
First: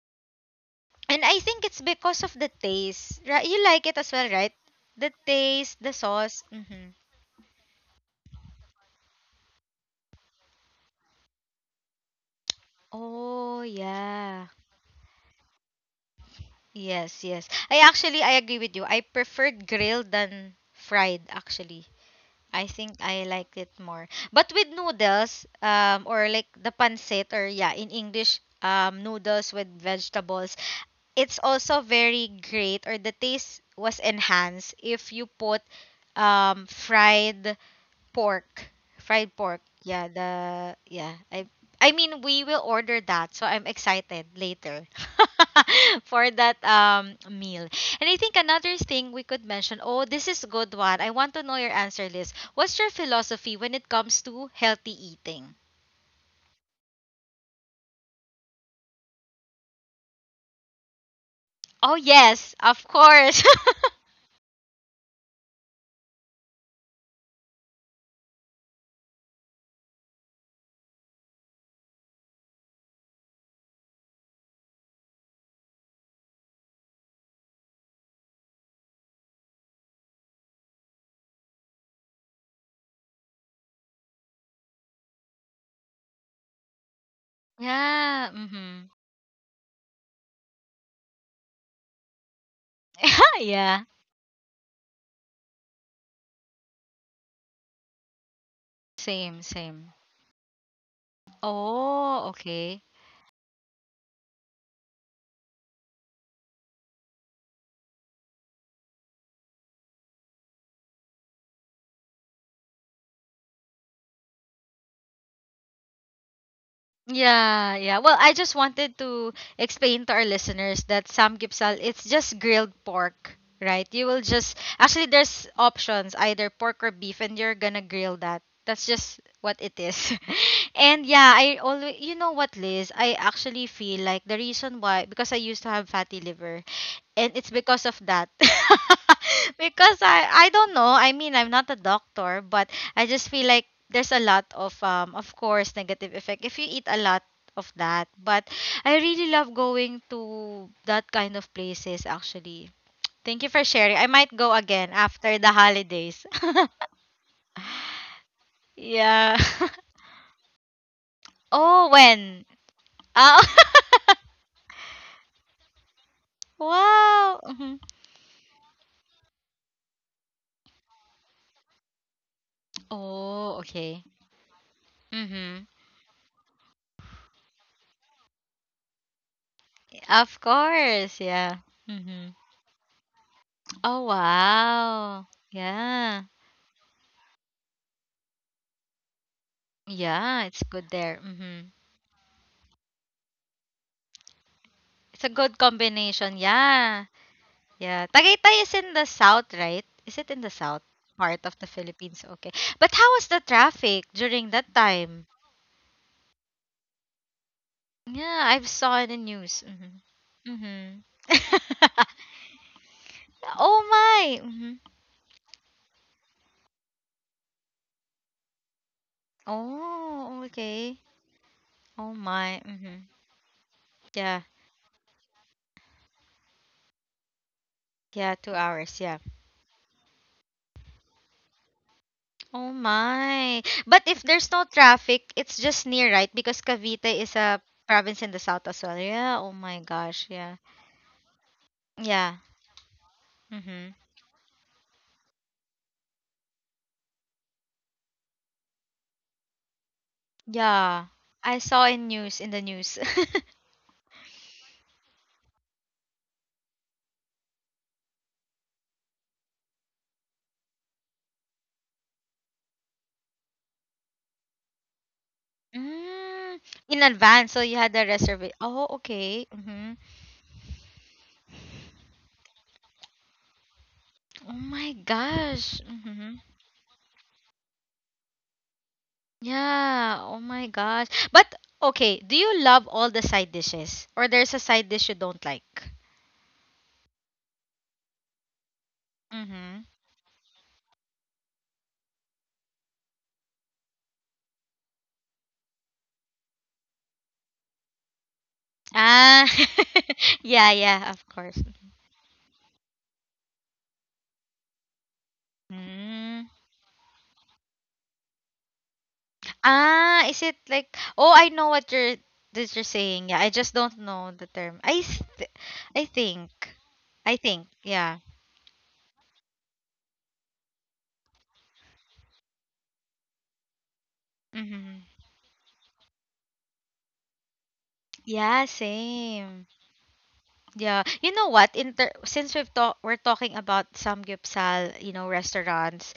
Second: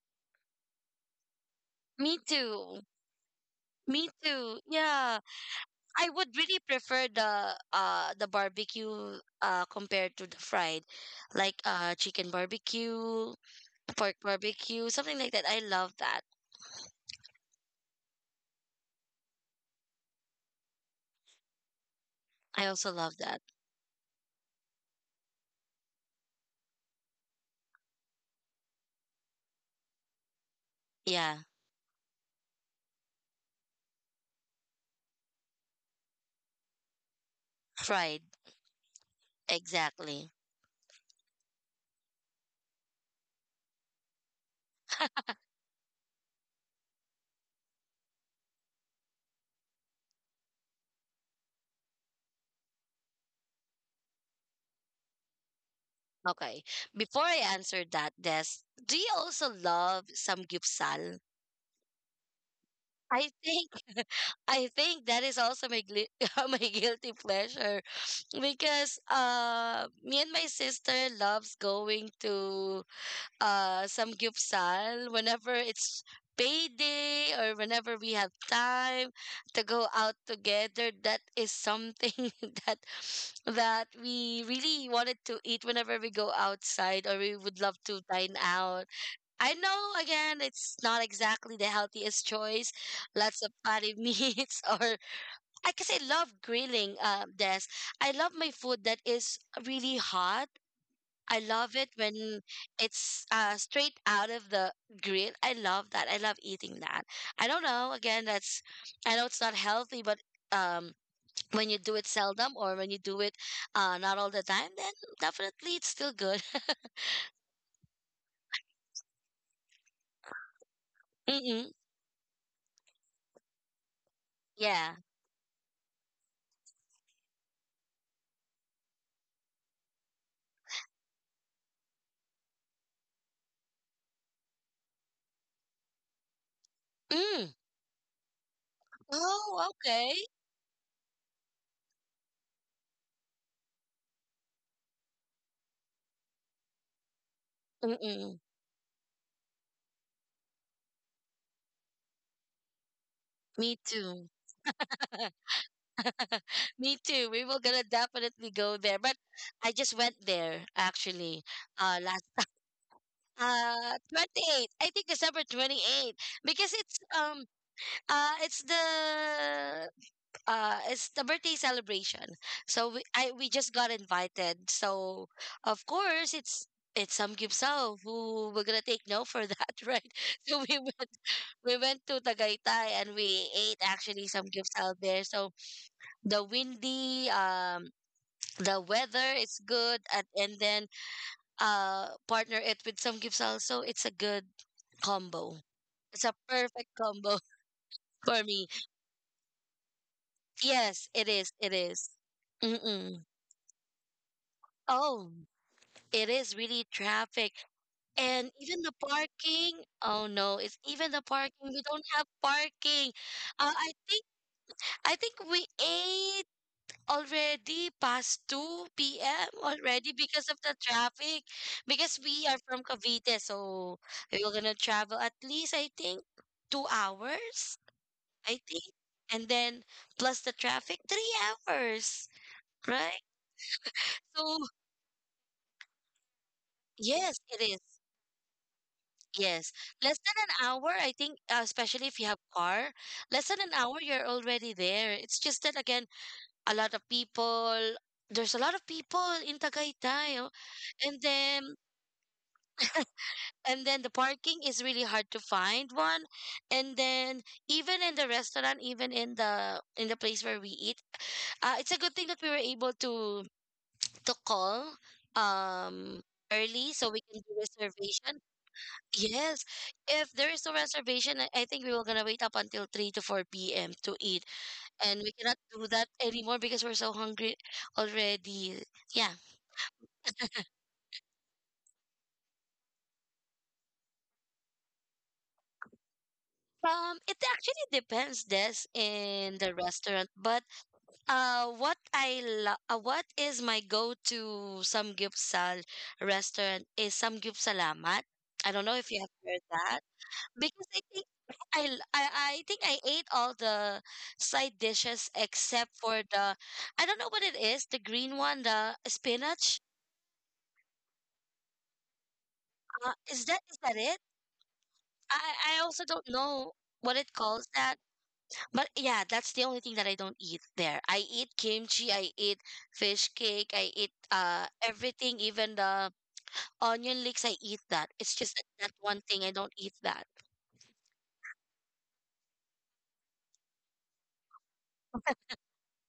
[SPEAKER 1] And I think it's
[SPEAKER 2] Me
[SPEAKER 1] because of the
[SPEAKER 2] too.
[SPEAKER 1] taste. Right? You like it
[SPEAKER 2] Me
[SPEAKER 1] as well, right?
[SPEAKER 2] too.
[SPEAKER 1] The
[SPEAKER 2] Yeah.
[SPEAKER 1] taste, the
[SPEAKER 2] I would
[SPEAKER 1] sauce.
[SPEAKER 2] really
[SPEAKER 1] Hmm.
[SPEAKER 2] prefer the barbecue compared to the fried, like chicken barbecue,
[SPEAKER 1] Oh,
[SPEAKER 2] pork
[SPEAKER 1] yeah.
[SPEAKER 2] barbecue, something like that. I love that.
[SPEAKER 1] Yes, yes. I actually, I agree with you. I preferred grilled than fried, actually.
[SPEAKER 2] I
[SPEAKER 1] I
[SPEAKER 2] also
[SPEAKER 1] think
[SPEAKER 2] love
[SPEAKER 1] I
[SPEAKER 2] that.
[SPEAKER 1] like it more. But with noodles, or like the pancit, or yeah, in English, noodles with vegetables,
[SPEAKER 2] Yeah,
[SPEAKER 1] it's also very great, or the taste was enhanced if you put fried
[SPEAKER 2] fried.
[SPEAKER 1] Pork, fried pork. Yeah,
[SPEAKER 2] Exactly.
[SPEAKER 1] the yeah. I mean we will order that, so I'm excited later for that meal. And I think another thing we could mention. Oh, this is good one. I want to know your answer, Liz. What's your philosophy when it comes to healthy eating?
[SPEAKER 2] Okay. Before I answer that, Des, do you also love samgyeopsal?
[SPEAKER 1] Oh yes, of
[SPEAKER 2] I
[SPEAKER 1] course.
[SPEAKER 2] think I think that is also my gli my guilty pleasure because me and my sister loves going to some gyupsal whenever it's payday or whenever we have time to go out together, that is something that that we really wanted to eat whenever we go outside or we would love to
[SPEAKER 1] yeah.
[SPEAKER 2] dine out.
[SPEAKER 1] Mhm.
[SPEAKER 2] I know, again, it's not exactly the healthiest choice, lots of
[SPEAKER 1] yeah.
[SPEAKER 2] fatty meats. Or I guess I love grilling, Des. I love my food that is
[SPEAKER 1] Same. Same.
[SPEAKER 2] really hot. I love it
[SPEAKER 1] Oh,
[SPEAKER 2] when
[SPEAKER 1] okay.
[SPEAKER 2] it's straight out of the grill. I love that. I love eating that. I don't know. Again, that's, I know it's not healthy, but um, when you do it seldom or when you do it not all the time, then definitely it's still good.
[SPEAKER 1] Yeah, yeah. Well, I just wanted to explain to our listeners that
[SPEAKER 2] Mm-mm.
[SPEAKER 1] samgyeopsal it's just grilled pork, right? You will just
[SPEAKER 2] Yeah.
[SPEAKER 1] actually there's options either pork or beef, and you're gonna grill that. That's just what it is. and yeah, I always you know what, Liz? I actually feel like the reason why because I used to have fatty liver, and it's
[SPEAKER 2] Mm.
[SPEAKER 1] because of that.
[SPEAKER 2] Oh,
[SPEAKER 1] because
[SPEAKER 2] okay.
[SPEAKER 1] I don't know. I mean, I'm not a doctor, but I just feel like there's a lot of course negative effect if you eat a lot of that
[SPEAKER 2] Mm-mm.
[SPEAKER 1] but I really love going to that kind of places actually. Thank you for
[SPEAKER 2] Me
[SPEAKER 1] sharing, I
[SPEAKER 2] too.
[SPEAKER 1] might go again after the holidays.
[SPEAKER 2] Me too. We were gonna definitely go there, but
[SPEAKER 1] Yeah.
[SPEAKER 2] I just went there actually
[SPEAKER 1] Oh
[SPEAKER 2] last
[SPEAKER 1] when? Ah,
[SPEAKER 2] 28. I think December 28 because
[SPEAKER 1] wow. Mhm.
[SPEAKER 2] uh it's the it's the birthday celebration. So we
[SPEAKER 1] Oh,
[SPEAKER 2] just got
[SPEAKER 1] okay.
[SPEAKER 2] invited. So
[SPEAKER 1] Mm-hmm.
[SPEAKER 2] of course it's some Gipsao who we're gonna take no for that, right?
[SPEAKER 1] Of
[SPEAKER 2] So
[SPEAKER 1] course, yeah.
[SPEAKER 2] we went to
[SPEAKER 1] Mm-hmm.
[SPEAKER 2] Tagaytay and we ate
[SPEAKER 1] Oh
[SPEAKER 2] actually some Gipsao
[SPEAKER 1] wow,
[SPEAKER 2] there. So
[SPEAKER 1] yeah.
[SPEAKER 2] the windy the weather is good, and,
[SPEAKER 1] Yeah, it's
[SPEAKER 2] and
[SPEAKER 1] good
[SPEAKER 2] then
[SPEAKER 1] there. Mm-hmm.
[SPEAKER 2] partner it with some Gipsal, so it's a good
[SPEAKER 1] It's a good
[SPEAKER 2] combo. It's
[SPEAKER 1] combination,
[SPEAKER 2] a perfect
[SPEAKER 1] yeah.
[SPEAKER 2] combo
[SPEAKER 1] Yeah,
[SPEAKER 2] for
[SPEAKER 1] Tagaytay is
[SPEAKER 2] me.
[SPEAKER 1] in the south, right? Is it in the south
[SPEAKER 2] Yes, it
[SPEAKER 1] part of
[SPEAKER 2] is.
[SPEAKER 1] the
[SPEAKER 2] It is.
[SPEAKER 1] Philippines? Okay. But how was
[SPEAKER 2] Mm-mm.
[SPEAKER 1] the traffic during that time?
[SPEAKER 2] Oh, it is really traffic.
[SPEAKER 1] Yeah,
[SPEAKER 2] And
[SPEAKER 1] I've
[SPEAKER 2] even
[SPEAKER 1] saw
[SPEAKER 2] the
[SPEAKER 1] in the news.
[SPEAKER 2] parking. Oh
[SPEAKER 1] Mm-hmm.
[SPEAKER 2] no, it's even the parking. We
[SPEAKER 1] Mm-hmm.
[SPEAKER 2] don't have parking.
[SPEAKER 1] oh
[SPEAKER 2] I think
[SPEAKER 1] my. Mm-hmm.
[SPEAKER 2] we ate already past 2 p.m. already
[SPEAKER 1] Oh,
[SPEAKER 2] because of the
[SPEAKER 1] okay.
[SPEAKER 2] traffic.
[SPEAKER 1] Oh
[SPEAKER 2] Because we
[SPEAKER 1] my.
[SPEAKER 2] are from
[SPEAKER 1] Mm-hmm.
[SPEAKER 2] Cavite, so
[SPEAKER 1] Yeah.
[SPEAKER 2] we were gonna travel at least I think 2 hours.
[SPEAKER 1] Yeah, two
[SPEAKER 2] I think.
[SPEAKER 1] hours. Yeah.
[SPEAKER 2] And then plus the traffic, 3 hours,
[SPEAKER 1] Oh
[SPEAKER 2] right?
[SPEAKER 1] my. But if there's no
[SPEAKER 2] So
[SPEAKER 1] traffic, it's just near, right? Because Cavite is
[SPEAKER 2] yes,
[SPEAKER 1] a
[SPEAKER 2] it is.
[SPEAKER 1] province in the south as well. Yeah. Oh
[SPEAKER 2] Yes,
[SPEAKER 1] my
[SPEAKER 2] less
[SPEAKER 1] gosh.
[SPEAKER 2] than
[SPEAKER 1] Yeah.
[SPEAKER 2] an hour, I think, especially if you
[SPEAKER 1] Yeah.
[SPEAKER 2] have car, less than an
[SPEAKER 1] Mm-hmm.
[SPEAKER 2] hour, you're already there. It's just that again, a lot of people. There's a lot of people in Tagaytay, oh,
[SPEAKER 1] Yeah,
[SPEAKER 2] and
[SPEAKER 1] I
[SPEAKER 2] then
[SPEAKER 1] saw in news in the news.
[SPEAKER 2] the parking is really hard to find one, and then even in the restaurant, even in the place where we eat, it's a good thing that we were able to call um
[SPEAKER 1] Mm,
[SPEAKER 2] early
[SPEAKER 1] in
[SPEAKER 2] so we can
[SPEAKER 1] advance, so
[SPEAKER 2] do
[SPEAKER 1] you had the
[SPEAKER 2] reservation.
[SPEAKER 1] reservation. Oh, okay.
[SPEAKER 2] Yes,
[SPEAKER 1] Mm-hmm.
[SPEAKER 2] if there is no reservation, I think we were gonna wait up until 3 to 4 p.m. to eat,
[SPEAKER 1] Oh my
[SPEAKER 2] and we cannot
[SPEAKER 1] gosh.
[SPEAKER 2] do that
[SPEAKER 1] Mm-hmm.
[SPEAKER 2] anymore because we're so hungry already. Yeah.
[SPEAKER 1] Yeah. Oh my gosh. But okay, do you love all the side dishes, or there's a side dish you don't like?
[SPEAKER 2] It actually depends, Des, in
[SPEAKER 1] Mm-hmm.
[SPEAKER 2] the restaurant. But what is my go-to samgyeopsal restaurant is samgyeopsalamat. I don't know if you have
[SPEAKER 1] Ah.
[SPEAKER 2] heard that.
[SPEAKER 1] yeah.
[SPEAKER 2] Because
[SPEAKER 1] Yeah. Of course.
[SPEAKER 2] I, l- I I think I ate all the side dishes except for
[SPEAKER 1] Mm.
[SPEAKER 2] the, I don't know what it is, the green one, the spinach.
[SPEAKER 1] Ah, is it like oh I know what you're that you're saying. Yeah, I just
[SPEAKER 2] Is
[SPEAKER 1] don't
[SPEAKER 2] that it?
[SPEAKER 1] know the term. I th-
[SPEAKER 2] I
[SPEAKER 1] I
[SPEAKER 2] also don't
[SPEAKER 1] think.
[SPEAKER 2] know what
[SPEAKER 1] I
[SPEAKER 2] it
[SPEAKER 1] think.
[SPEAKER 2] calls that.
[SPEAKER 1] Yeah.
[SPEAKER 2] But yeah, that's the only thing that I don't eat there. I eat kimchi, I eat fish cake, I eat
[SPEAKER 1] Mhm.
[SPEAKER 2] everything, even the onion leeks, I eat that. It's just
[SPEAKER 1] Yeah,
[SPEAKER 2] that, that one thing I
[SPEAKER 1] same.
[SPEAKER 2] don't eat that.
[SPEAKER 1] Yeah, you know what? Inter since we've talk we're talking about samgyeopsal, you know, restaurants,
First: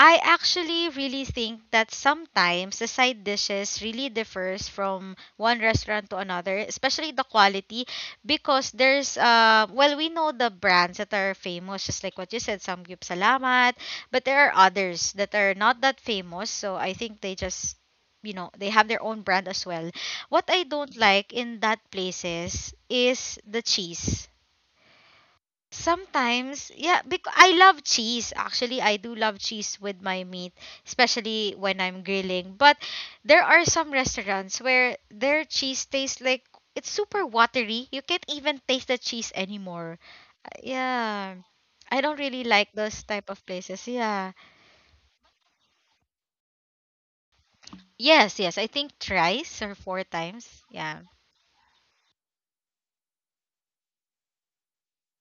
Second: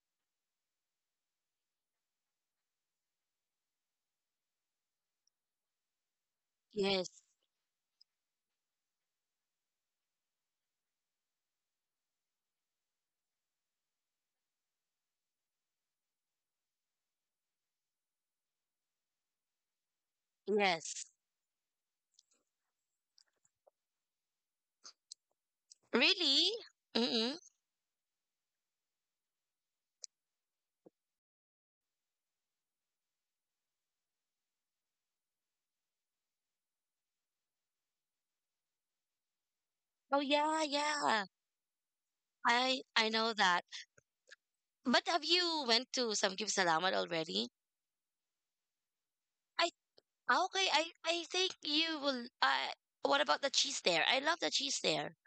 [SPEAKER 1] I actually really think that sometimes the side dishes really differs from one restaurant to another,
[SPEAKER 2] Yes.
[SPEAKER 1] especially the quality, because there's well we know the brands that are famous, just like what you said, Samgyup Salamat, but there are others that are not that famous, so I think they just you know they have their own brand as well. What I don't
[SPEAKER 2] Yes.
[SPEAKER 1] like in that places is the cheese.
[SPEAKER 2] Really?
[SPEAKER 1] Sometimes, yeah, because
[SPEAKER 2] Mm-mm.
[SPEAKER 1] I love cheese. Actually, I do love cheese with my meat, especially when I'm grilling. But there are some restaurants where their cheese tastes like it's super watery. You can't even taste the cheese anymore.
[SPEAKER 2] Oh yeah, yeah.
[SPEAKER 1] Yeah. I don't really like those
[SPEAKER 2] I
[SPEAKER 1] type
[SPEAKER 2] know
[SPEAKER 1] of
[SPEAKER 2] that.
[SPEAKER 1] places. Yeah.
[SPEAKER 2] But have you went to Samgib Salamat already?
[SPEAKER 1] Yes, yes. I think thrice
[SPEAKER 2] I
[SPEAKER 1] or four
[SPEAKER 2] ah,
[SPEAKER 1] times.
[SPEAKER 2] okay. I
[SPEAKER 1] Yeah.
[SPEAKER 2] I think you will. What about the cheese there? I love the cheese there.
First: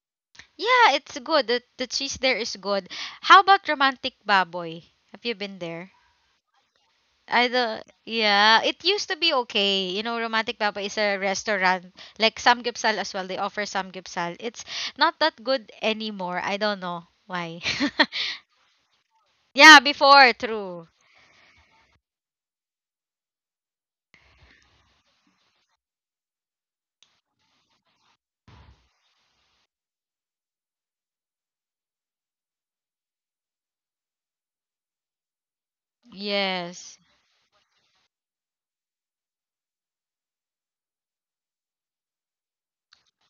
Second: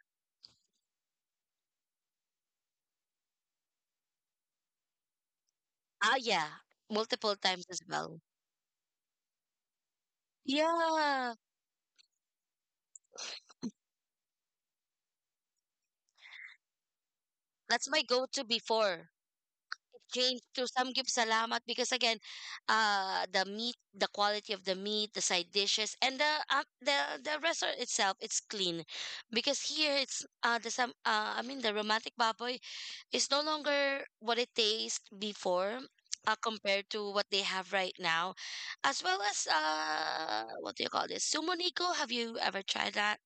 [SPEAKER 1] Yeah, it's good. The cheese there is good. How about Romantic Baboy? Have you been there?
[SPEAKER 2] Ah, yeah, multiple
[SPEAKER 1] I
[SPEAKER 2] times as
[SPEAKER 1] don't.
[SPEAKER 2] well.
[SPEAKER 1] Yeah, it used to be okay. You know, Romantic Baboy is a
[SPEAKER 2] Yeah,
[SPEAKER 1] restaurant like Samgyeopsal as well. They offer Samgyeopsal. It's not that good anymore. I don't know why.
[SPEAKER 2] that's my go-to before
[SPEAKER 1] yeah, before,
[SPEAKER 2] change to
[SPEAKER 1] true.
[SPEAKER 2] Samgib Salamat because again, the meat, the quality of the meat, the side dishes, and the restaurant itself, it's clean, because here it's the some I mean the romantic baboy is no longer what it tastes before, compared
[SPEAKER 1] Yes.
[SPEAKER 2] to what they have right now, as well as, what do you call this, sumoniko, have you ever tried that?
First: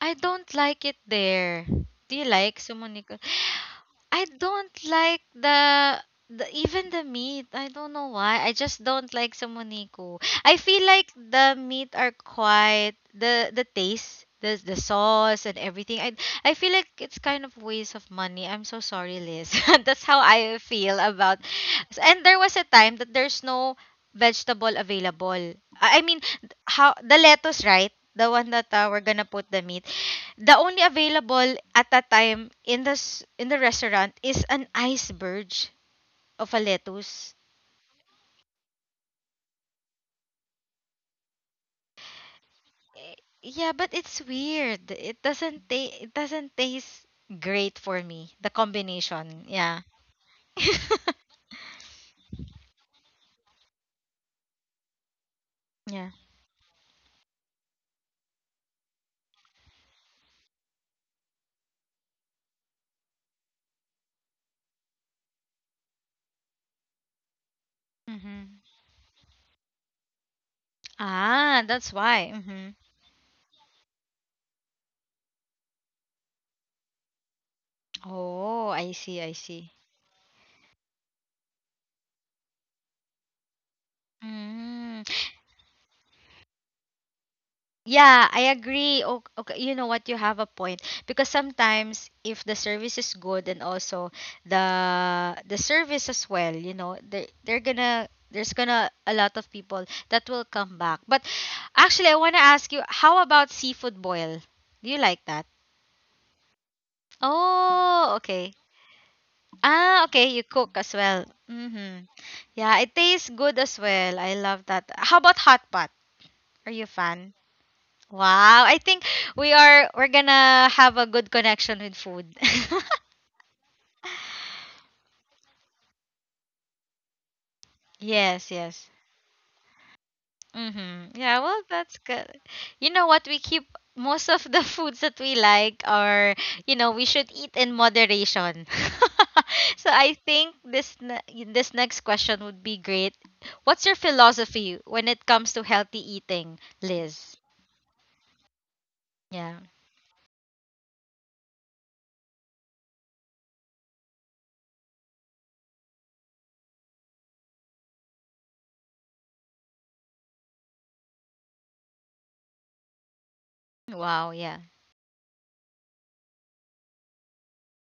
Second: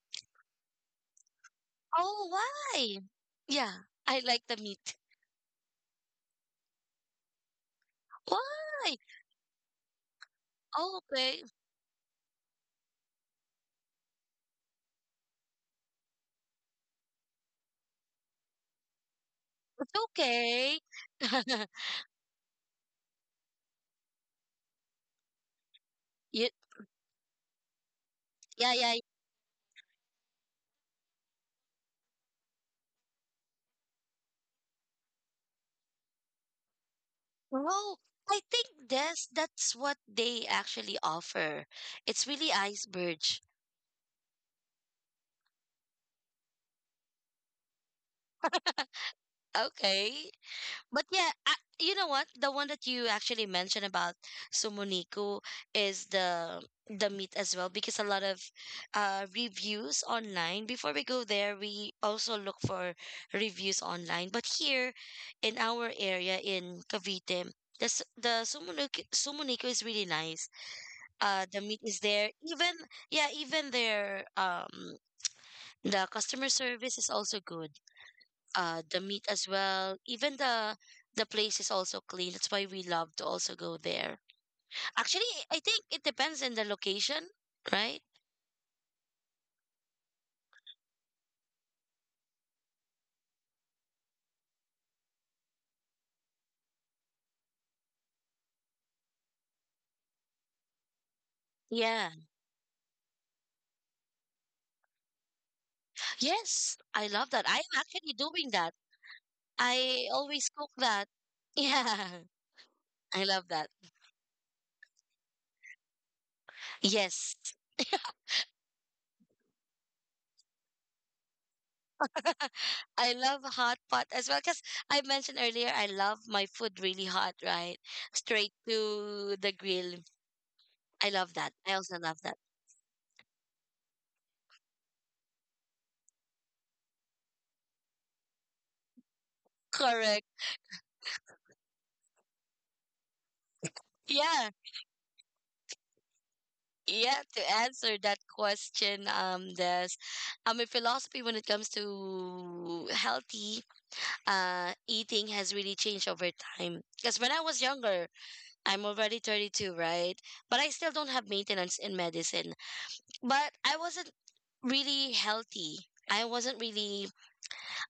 [SPEAKER 1] I don't like it there. Do
[SPEAKER 2] Oh,
[SPEAKER 1] you like
[SPEAKER 2] why?
[SPEAKER 1] sumunik?
[SPEAKER 2] Yeah, I
[SPEAKER 1] I
[SPEAKER 2] like the
[SPEAKER 1] don't
[SPEAKER 2] meat.
[SPEAKER 1] like the even the meat. I don't know why. I just
[SPEAKER 2] Why?
[SPEAKER 1] don't like sumuniko. I feel
[SPEAKER 2] Oh,
[SPEAKER 1] like
[SPEAKER 2] okay.
[SPEAKER 1] the meat are quite the taste, the sauce and everything. I feel like it's kind of waste of money. I'm so sorry, Liz.
[SPEAKER 2] It's
[SPEAKER 1] That's how I
[SPEAKER 2] okay.
[SPEAKER 1] feel about. And there was a time that there's no vegetable available. I mean,
[SPEAKER 2] you,
[SPEAKER 1] how the lettuce, right? The one that
[SPEAKER 2] yeah, yeah.
[SPEAKER 1] we're gonna put the meat. The only available at that time in the s- in the restaurant is an iceberg of a lettuce.
[SPEAKER 2] No, I think that's what they actually offer. It's really
[SPEAKER 1] Eh,
[SPEAKER 2] iceberg.
[SPEAKER 1] yeah, but it's weird. It doesn't ta- it doesn't taste great for me. The combination, yeah.
[SPEAKER 2] Okay. But yeah, you know what? The one that you actually mentioned about Sumuniku is
[SPEAKER 1] yeah.
[SPEAKER 2] the meat as well, because a lot of reviews online, before we go there we also look for reviews online, but here in our area in Cavite, the
[SPEAKER 1] Mhm.
[SPEAKER 2] Sumuniku, Sumuniku is really nice.
[SPEAKER 1] Ah,
[SPEAKER 2] The meat
[SPEAKER 1] that's
[SPEAKER 2] is
[SPEAKER 1] why.
[SPEAKER 2] there,
[SPEAKER 1] Mhm.
[SPEAKER 2] even, yeah, even their the customer service is also good.
[SPEAKER 1] Oh, I
[SPEAKER 2] The
[SPEAKER 1] see, I
[SPEAKER 2] meat as
[SPEAKER 1] see.
[SPEAKER 2] well, even the place is also clean, that's why we love to also go there.
[SPEAKER 1] Mm.
[SPEAKER 2] Actually, I think it depends on the location, right?
[SPEAKER 1] Yeah, I agree. Okay, okay, you know what? You have a point because sometimes if the service is good and also the service as well, you know, they they're gonna there's gonna a lot of people that will come back. But actually,
[SPEAKER 2] Yeah,
[SPEAKER 1] I wanna ask you, how about seafood boil? Do you like that?
[SPEAKER 2] yes, I love that. I'm
[SPEAKER 1] Oh,
[SPEAKER 2] actually
[SPEAKER 1] okay.
[SPEAKER 2] doing that.
[SPEAKER 1] Ah,
[SPEAKER 2] I
[SPEAKER 1] okay. You
[SPEAKER 2] always cook
[SPEAKER 1] cook as
[SPEAKER 2] that.
[SPEAKER 1] well. Mm-hmm.
[SPEAKER 2] Yeah.
[SPEAKER 1] Yeah, it
[SPEAKER 2] I
[SPEAKER 1] tastes
[SPEAKER 2] love
[SPEAKER 1] good
[SPEAKER 2] that.
[SPEAKER 1] as well. I love that. How about hot pot? Are you a fan?
[SPEAKER 2] Yes,
[SPEAKER 1] Wow, I think we are we're gonna have a good connection with food.
[SPEAKER 2] I love hot pot as well, because I mentioned earlier, I love my food really hot, right?
[SPEAKER 1] yes,
[SPEAKER 2] Straight
[SPEAKER 1] yes.
[SPEAKER 2] to the grill. I
[SPEAKER 1] Mm-hmm.
[SPEAKER 2] love
[SPEAKER 1] Yeah,
[SPEAKER 2] that.
[SPEAKER 1] well,
[SPEAKER 2] I
[SPEAKER 1] that's
[SPEAKER 2] also love
[SPEAKER 1] good.
[SPEAKER 2] that.
[SPEAKER 1] You know what? We keep most of the foods that we like are, you know, we should eat in moderation. so I
[SPEAKER 2] Correct.
[SPEAKER 1] think this ne- this next question would be great. What's your
[SPEAKER 2] Yeah.
[SPEAKER 1] philosophy when it comes to healthy eating,
[SPEAKER 2] Yeah,
[SPEAKER 1] Liz?
[SPEAKER 2] to answer that question,
[SPEAKER 1] Yeah.
[SPEAKER 2] there's a philosophy when it comes to healthy eating has really changed over time. Because when I was younger, I'm already 32, right? But I still don't have maintenance in medicine. But I wasn't
[SPEAKER 1] Wow, yeah.
[SPEAKER 2] really healthy. I wasn't really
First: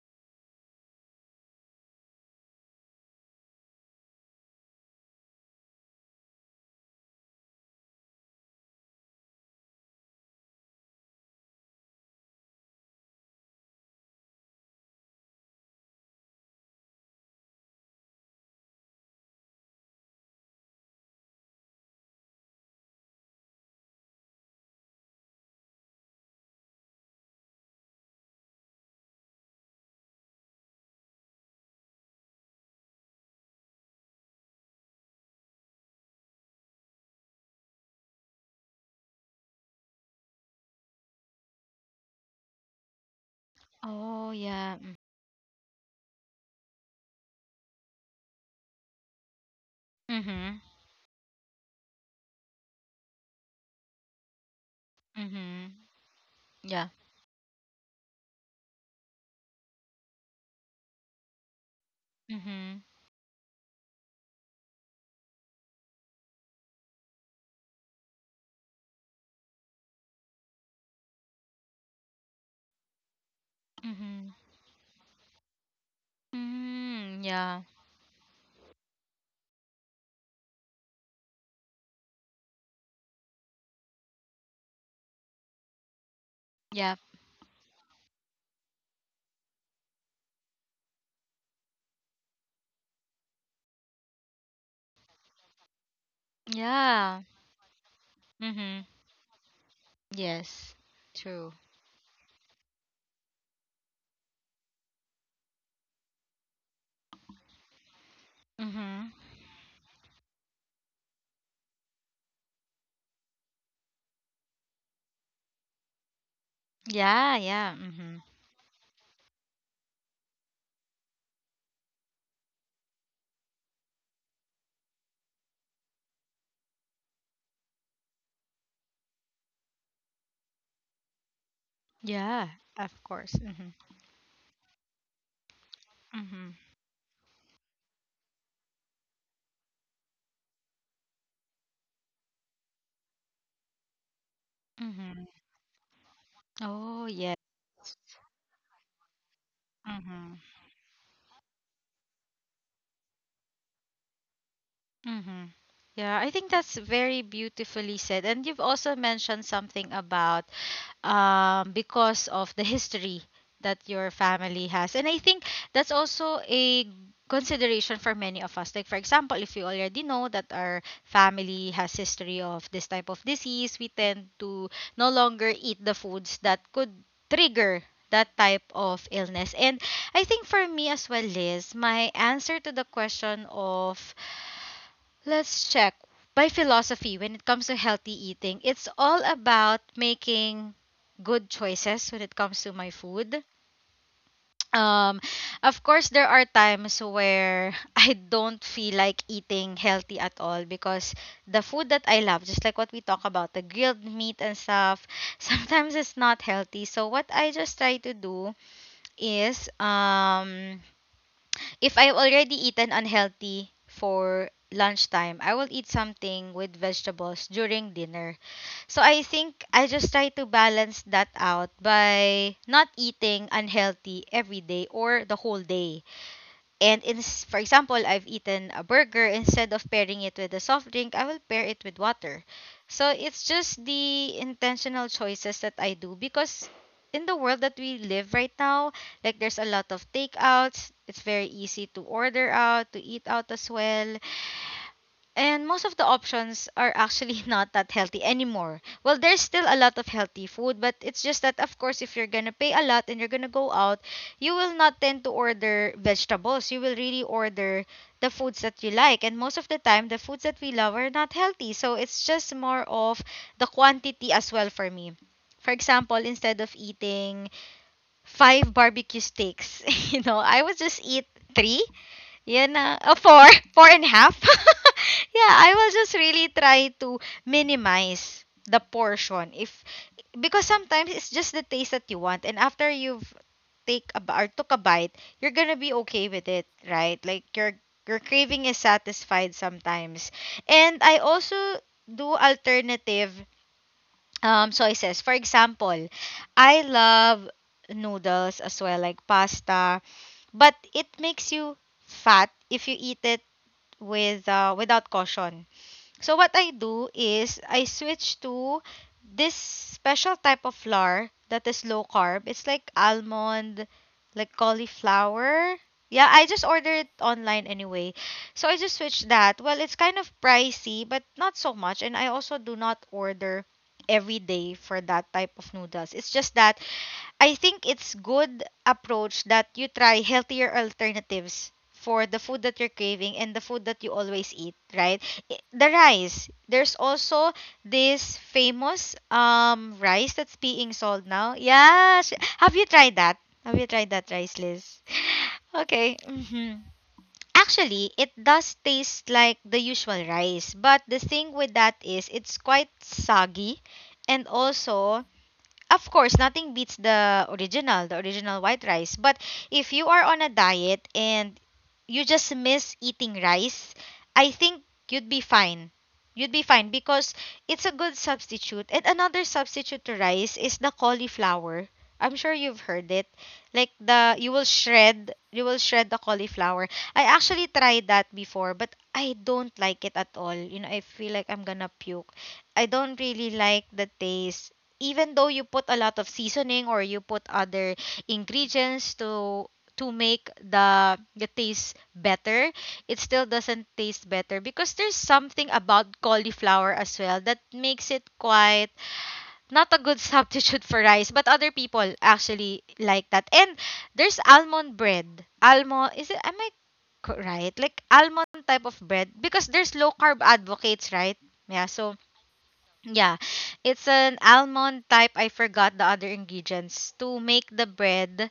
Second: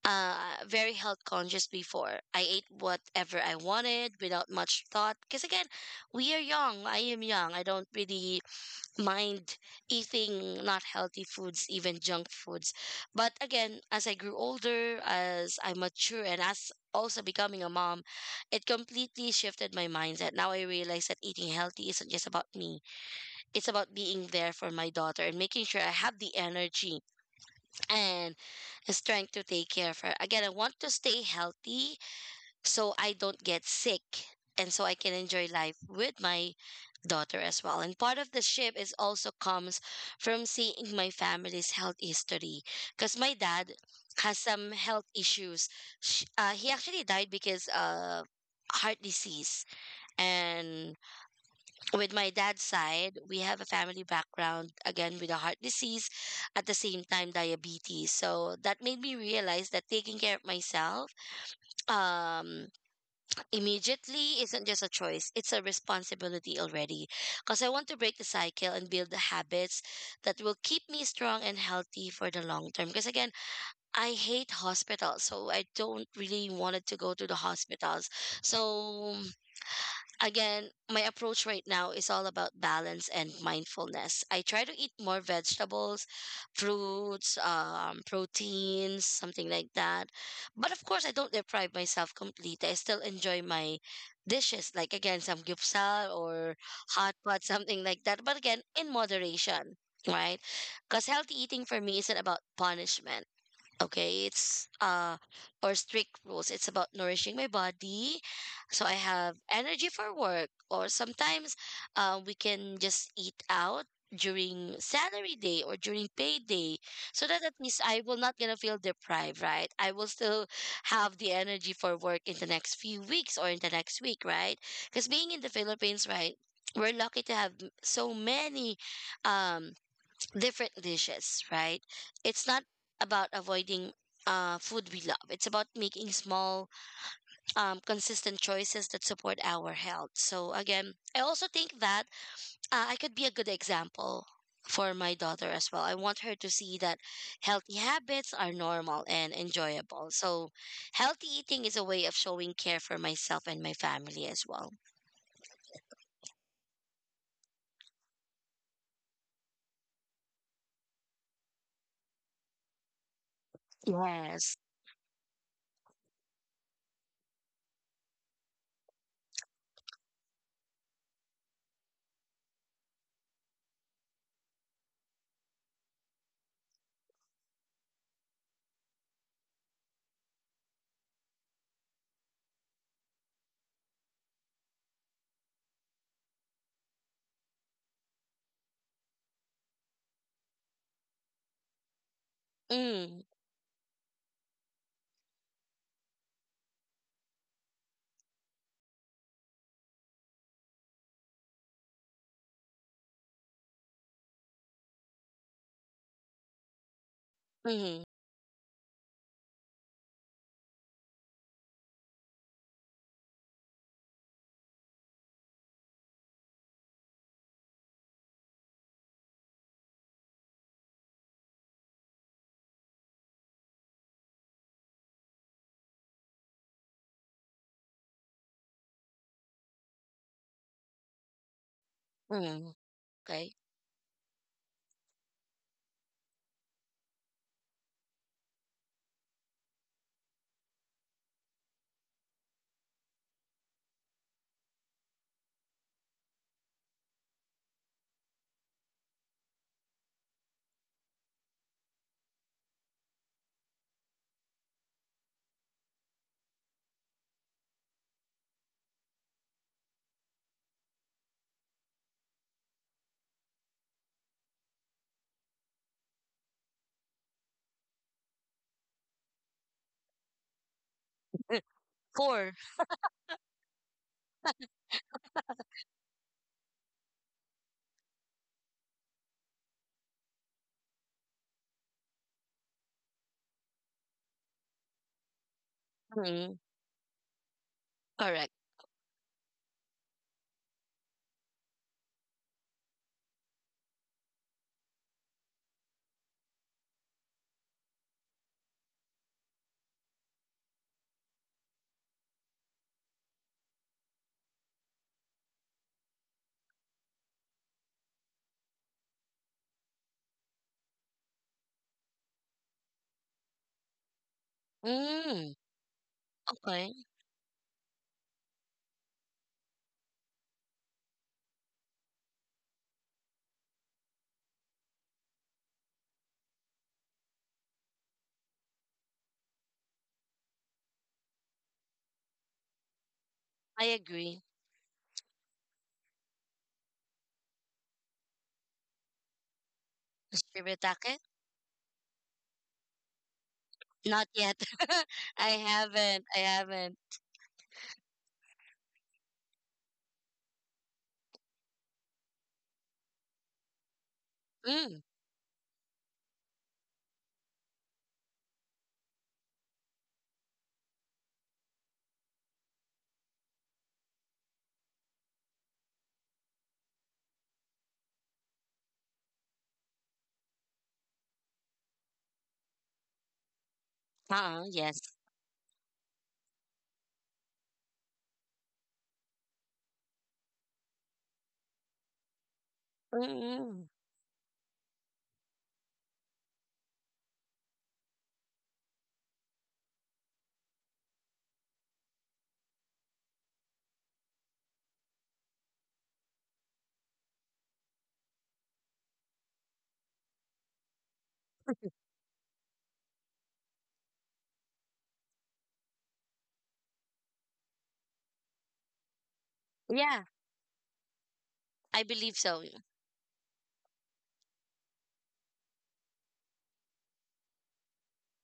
[SPEAKER 2] very health conscious before. I ate whatever I wanted without much thought. Because again, we are young. I am young. I don't really mind eating not healthy foods, even junk foods. But again, as I grew older, as I mature, and as also becoming a mom, it completely shifted my mindset. Now I realize that eating healthy isn't just about me, it's about being there for my daughter and making sure I have the energy and the strength to take care of her. Again, I want to stay healthy so I don't get sick and so I can enjoy life with my daughter as well. And part of the shift is also comes from seeing my family's health history because my dad
[SPEAKER 1] Oh,
[SPEAKER 2] has some
[SPEAKER 1] yeah.
[SPEAKER 2] health issues. He actually died because of heart disease,
[SPEAKER 1] Mm-hmm.
[SPEAKER 2] and with my dad's side, we have a family background again with a heart
[SPEAKER 1] Mm-hmm.
[SPEAKER 2] disease, at the
[SPEAKER 1] Yeah.
[SPEAKER 2] same time diabetes, so that made me realize that taking care of myself, um
[SPEAKER 1] Mm-hmm.
[SPEAKER 2] immediately, isn't just a choice, it's a responsibility already. Because I want to break the cycle and build the habits that will keep me strong and healthy for the long term. Because again, I
[SPEAKER 1] Mm-hmm.
[SPEAKER 2] hate hospitals, so I don't really wanted to go
[SPEAKER 1] Mm,
[SPEAKER 2] to the
[SPEAKER 1] yeah.
[SPEAKER 2] hospitals. So again, my approach right now is all about balance and mindfulness. I try to eat more vegetables,
[SPEAKER 1] Yeah.
[SPEAKER 2] fruits, proteins, something like that. But of course, I don't deprive myself completely. I still enjoy my dishes, like again, some gyupsal or hot
[SPEAKER 1] Yeah.
[SPEAKER 2] pot, something like that. But again,
[SPEAKER 1] Mm-hmm.
[SPEAKER 2] in moderation, right?
[SPEAKER 1] Yes.
[SPEAKER 2] Because healthy
[SPEAKER 1] True.
[SPEAKER 2] eating for me isn't about punishment, okay, it's or strict rules, it's about nourishing my body, so I
[SPEAKER 1] Mm-hmm.
[SPEAKER 2] have energy for work, or sometimes, we can just eat out during salary day or during payday, so
[SPEAKER 1] Yeah,
[SPEAKER 2] that at
[SPEAKER 1] yeah.
[SPEAKER 2] least I
[SPEAKER 1] Mm-hmm.
[SPEAKER 2] will not gonna feel deprived, right? I will still have the energy for work in the next few weeks or in the next week, right? Because being in the Philippines, right, we're lucky to have so many um different dishes, right? It's
[SPEAKER 1] Yeah,
[SPEAKER 2] not
[SPEAKER 1] of
[SPEAKER 2] about
[SPEAKER 1] course. Mm-hmm.
[SPEAKER 2] avoiding, food we love. It's about making
[SPEAKER 1] Mm-hmm.
[SPEAKER 2] small, consistent choices that support our health. So again, I also think that, I could be a good example for my
[SPEAKER 1] Mm-hmm.
[SPEAKER 2] daughter as well. I want her to see that
[SPEAKER 1] Oh, yeah.
[SPEAKER 2] healthy habits are normal and enjoyable.
[SPEAKER 1] Mm-hmm.
[SPEAKER 2] So healthy eating is a way of showing care for myself and my family as well.
[SPEAKER 1] Mm-hmm. Yeah, I think that's very beautifully said. And you've also mentioned something about because of the history that your
[SPEAKER 2] Yes.
[SPEAKER 1] family has. And I think that's also a consideration for many of us. Like for example, if you already know that our family has history of this type of disease, we tend to no longer eat the foods that could trigger that type of illness. And I think for me as well, Liz, my answer to the question of Let's check. My philosophy when it comes to healthy eating, it's all about making good choices when it comes to my
[SPEAKER 2] Mm.
[SPEAKER 1] food. Um, of course, there are times where I don't feel like eating healthy at all because the food that I love, just like what we talk about, the grilled meat and stuff, sometimes it's not healthy. So what I just try
[SPEAKER 2] Mm.
[SPEAKER 1] to do is if I've already eaten unhealthy for lunchtime, I will eat something with vegetables during dinner. So I think I just try to balance that out by not eating unhealthy every day or the whole day. And in, for example, I've eaten a burger instead of pairing it with a soft drink, I will pair it with water.
[SPEAKER 2] Mm.
[SPEAKER 1] So it's
[SPEAKER 2] Okay.
[SPEAKER 1] just the intentional choices that I do because in the world that we live right now, like there's a lot of takeouts. It's very easy to order out, to eat out as well. And most of the options are actually not that healthy anymore. Well, there's still a lot of healthy food, but it's just that, of course, if you're gonna pay a lot and you're gonna go out, you will not tend to order vegetables. You will really order the foods that you like. And most of the time, the foods that we love are not healthy. So it's just more of the quantity as well for me. For example, instead of eating five barbecue steaks, you know, I would just eat three
[SPEAKER 2] Four.
[SPEAKER 1] yeah, na, oh, four, four and a half. yeah, I will just really try to minimize the portion if because sometimes it's just the taste that you want, and after you've take a b- or took a bite, you're gonna be okay with
[SPEAKER 2] Mm.
[SPEAKER 1] it, right? Like your
[SPEAKER 2] Correct.
[SPEAKER 1] craving is satisfied sometimes, and I also do alternative soy sauce. For example, I love noodles as well, like pasta, but it makes you fat if you eat it with without caution. So what I do is I switch to this special type of flour that is low carb. It's like almond, like
[SPEAKER 2] Mm.
[SPEAKER 1] cauliflower. Yeah, I just
[SPEAKER 2] Okay,
[SPEAKER 1] ordered it online anyway. So I just switched that. Well, it's kind of pricey, but not so much. And I also do not order every day for that type of noodles. It's just that I think it's good approach that you try healthier alternatives for the food that you're craving and the food
[SPEAKER 2] I
[SPEAKER 1] that you
[SPEAKER 2] agree.
[SPEAKER 1] always eat, right? I- The rice. There's also this famous rice that's being
[SPEAKER 2] Shirataki?
[SPEAKER 1] sold now. Yeah, sh- have you tried that? Have you tried
[SPEAKER 2] Not
[SPEAKER 1] that
[SPEAKER 2] yet.
[SPEAKER 1] rice, Liz?
[SPEAKER 2] I
[SPEAKER 1] Okay.
[SPEAKER 2] haven't. I
[SPEAKER 1] Hmm.
[SPEAKER 2] haven't.
[SPEAKER 1] Actually, it does taste like the usual rice, but the thing with that is it's quite soggy and
[SPEAKER 2] Mm.
[SPEAKER 1] also of course, nothing beats the original white rice. But if you are on a diet and you just miss eating rice, I think you'd be fine. You'd be fine because it's a good substitute. And another substitute to rice is the cauliflower. I'm sure you've heard it. Like the
[SPEAKER 2] Uh-uh, yes.
[SPEAKER 1] you will shred the cauliflower. I actually tried that before, but I don't like it at all. I feel like I'm gonna puke. I don't really
[SPEAKER 2] Mm-mm.
[SPEAKER 1] like the taste even though you put a lot of seasoning or you put other ingredients to make the taste better. It still doesn't taste better because there's something about cauliflower as well that makes it quite not a good substitute for rice. But other people actually like that. And there's almond bread. Almond, is it, right, like almond type of bread? Because there's low
[SPEAKER 2] Yeah,
[SPEAKER 1] carb advocates, right? Yeah,
[SPEAKER 2] I
[SPEAKER 1] so
[SPEAKER 2] believe so.
[SPEAKER 1] yeah, it's an almond type. I forgot the other ingredients to make the bread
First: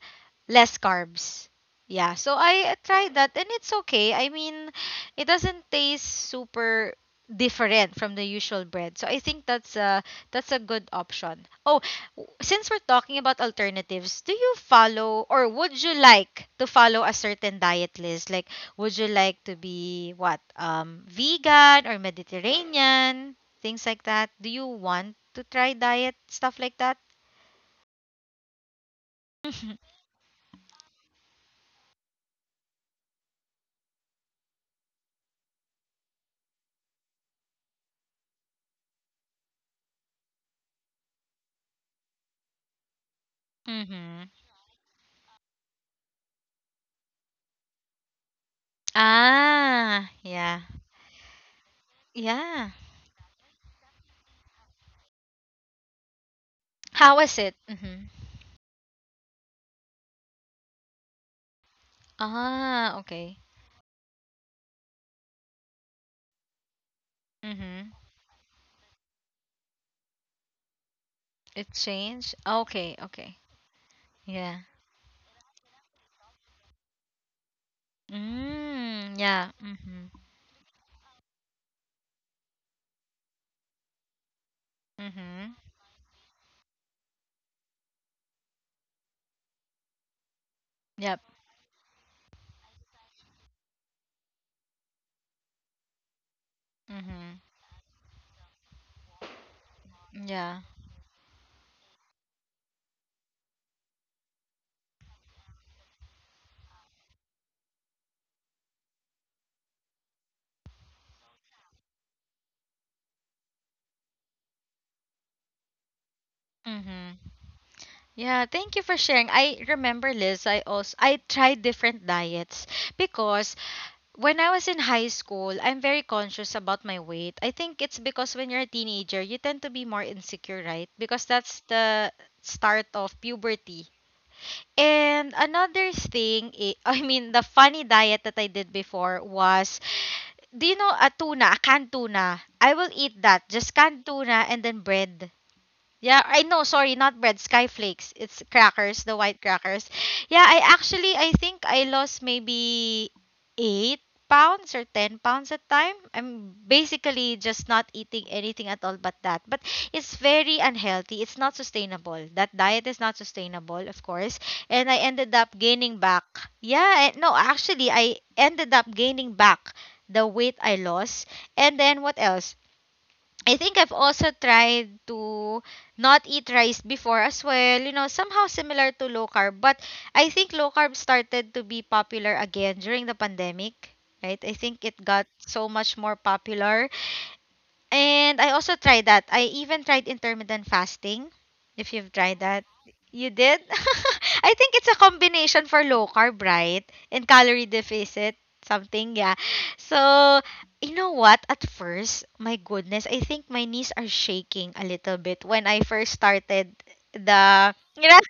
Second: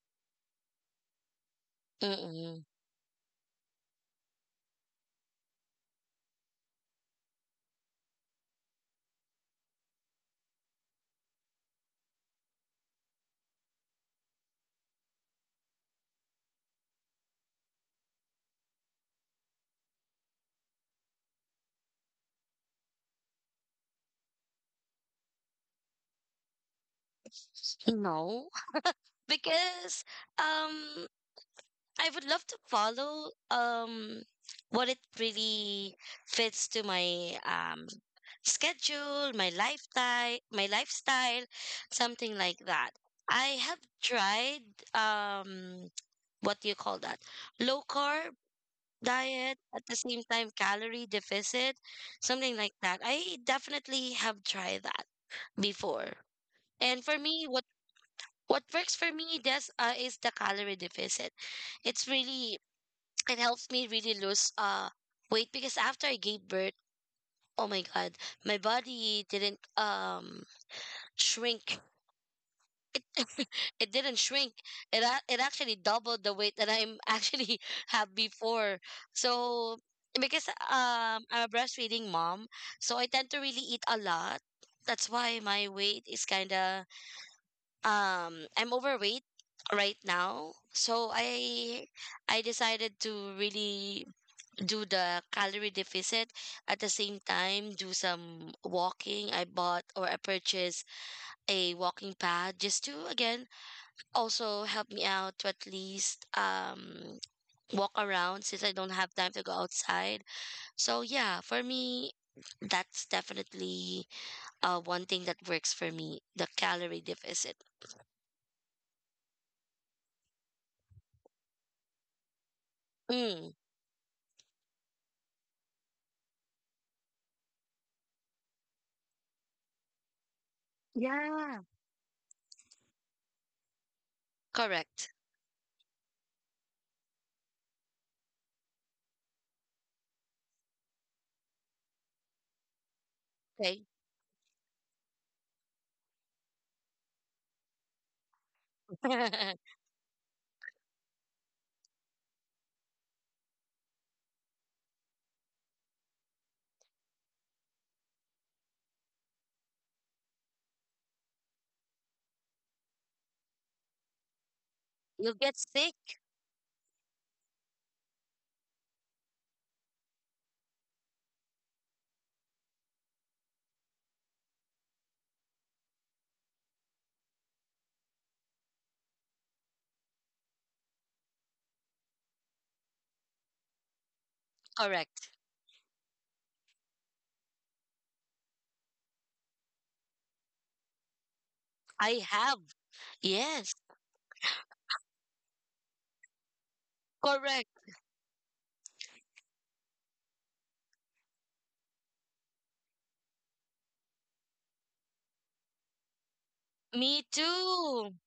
[SPEAKER 1] less carbs. Yeah, so
[SPEAKER 2] Mm-mm.
[SPEAKER 1] I tried that and it's okay. I mean, it doesn't taste super different from the usual bread. So I think that's a good option. Oh, since we're talking about alternatives, do you follow or would you like to follow a certain diet list? Like would you like to be what? Vegan or Mediterranean? Things like that? Do you want to try diet stuff like that?
[SPEAKER 2] No, because um, I would love to follow what it really fits to my schedule, my lifestyle, something like that. I have
[SPEAKER 1] Mm-hmm.
[SPEAKER 2] tried, um what do you call that? Low carb diet, at the
[SPEAKER 1] Ah,
[SPEAKER 2] same time
[SPEAKER 1] yeah.
[SPEAKER 2] calorie deficit, something
[SPEAKER 1] Yeah.
[SPEAKER 2] like that. I definitely have tried that before, and
[SPEAKER 1] How
[SPEAKER 2] for
[SPEAKER 1] was
[SPEAKER 2] me,
[SPEAKER 1] it? Mm-hmm.
[SPEAKER 2] what works for me does is the calorie deficit. It's really,
[SPEAKER 1] Ah,
[SPEAKER 2] it
[SPEAKER 1] okay.
[SPEAKER 2] helps me really lose, weight, because after I gave birth, oh my
[SPEAKER 1] Mm-hmm.
[SPEAKER 2] god, my body didn't
[SPEAKER 1] It
[SPEAKER 2] shrink,
[SPEAKER 1] changed? Okay, okay.
[SPEAKER 2] it didn't shrink.
[SPEAKER 1] Yeah.
[SPEAKER 2] It actually doubled the weight that I'm actually have before.
[SPEAKER 1] Mm, yeah.
[SPEAKER 2] So
[SPEAKER 1] Mm-hmm.
[SPEAKER 2] because I'm a breastfeeding mom, so I tend to really eat a lot. That's why
[SPEAKER 1] Mm-hmm.
[SPEAKER 2] my weight is kind of, I'm overweight right now. So
[SPEAKER 1] Yep.
[SPEAKER 2] I decided to really do the calorie deficit, at the same
[SPEAKER 1] Mm-hmm.
[SPEAKER 2] time do some walking. I bought or I
[SPEAKER 1] Yeah.
[SPEAKER 2] purchased a walking pad just to again also help me out to at least, walk around, since I don't have time to go outside. So yeah, for me, that's definitely one thing that works for me. The calorie
[SPEAKER 1] Mm-hmm.
[SPEAKER 2] deficit.
[SPEAKER 1] Yeah, thank you for sharing. I remember, Liz, I also I tried different diets because
[SPEAKER 2] Mm,
[SPEAKER 1] when I was in high school, I'm very conscious about my weight. I think it's because when you're a teenager, you tend to be more insecure, right? Because that's
[SPEAKER 2] yeah,
[SPEAKER 1] the start of puberty.
[SPEAKER 2] correct.
[SPEAKER 1] And another thing, I I mean, the funny diet that I did before was, do you know a tuna, a canned tuna? I will eat that, just
[SPEAKER 2] Okay.
[SPEAKER 1] canned tuna and then bread. Yeah, I know, sorry, not bread, skyflakes. It's crackers, the white crackers. Yeah, I actually I think I lost maybe 8 pounds or 10 pounds at time. I'm basically just not eating anything at all but that. But it's very unhealthy. It's not sustainable. That diet is not sustainable, of course. And I ended
[SPEAKER 2] You
[SPEAKER 1] up
[SPEAKER 2] get sick.
[SPEAKER 1] gaining back. Yeah, I- no, actually I ended up gaining back the weight I lost. And then what else? I think I've also tried to not eat rice before as well. You know, somehow similar to low carb, but I think low carb started to be popular again during the pandemic, right? I think it got
[SPEAKER 2] Correct.
[SPEAKER 1] so much more popular. And I also tried that. I even tried intermittent fasting. If you've
[SPEAKER 2] I
[SPEAKER 1] tried
[SPEAKER 2] have.
[SPEAKER 1] that, you did?
[SPEAKER 2] Yes.
[SPEAKER 1] I think it's a combination for low carb, right? And calorie
[SPEAKER 2] Correct.
[SPEAKER 1] deficit, something, yeah. So, you know what? At first, my goodness, I think my knees are shaking a little bit when I first started
[SPEAKER 2] Me
[SPEAKER 1] the. You
[SPEAKER 2] too.
[SPEAKER 1] know?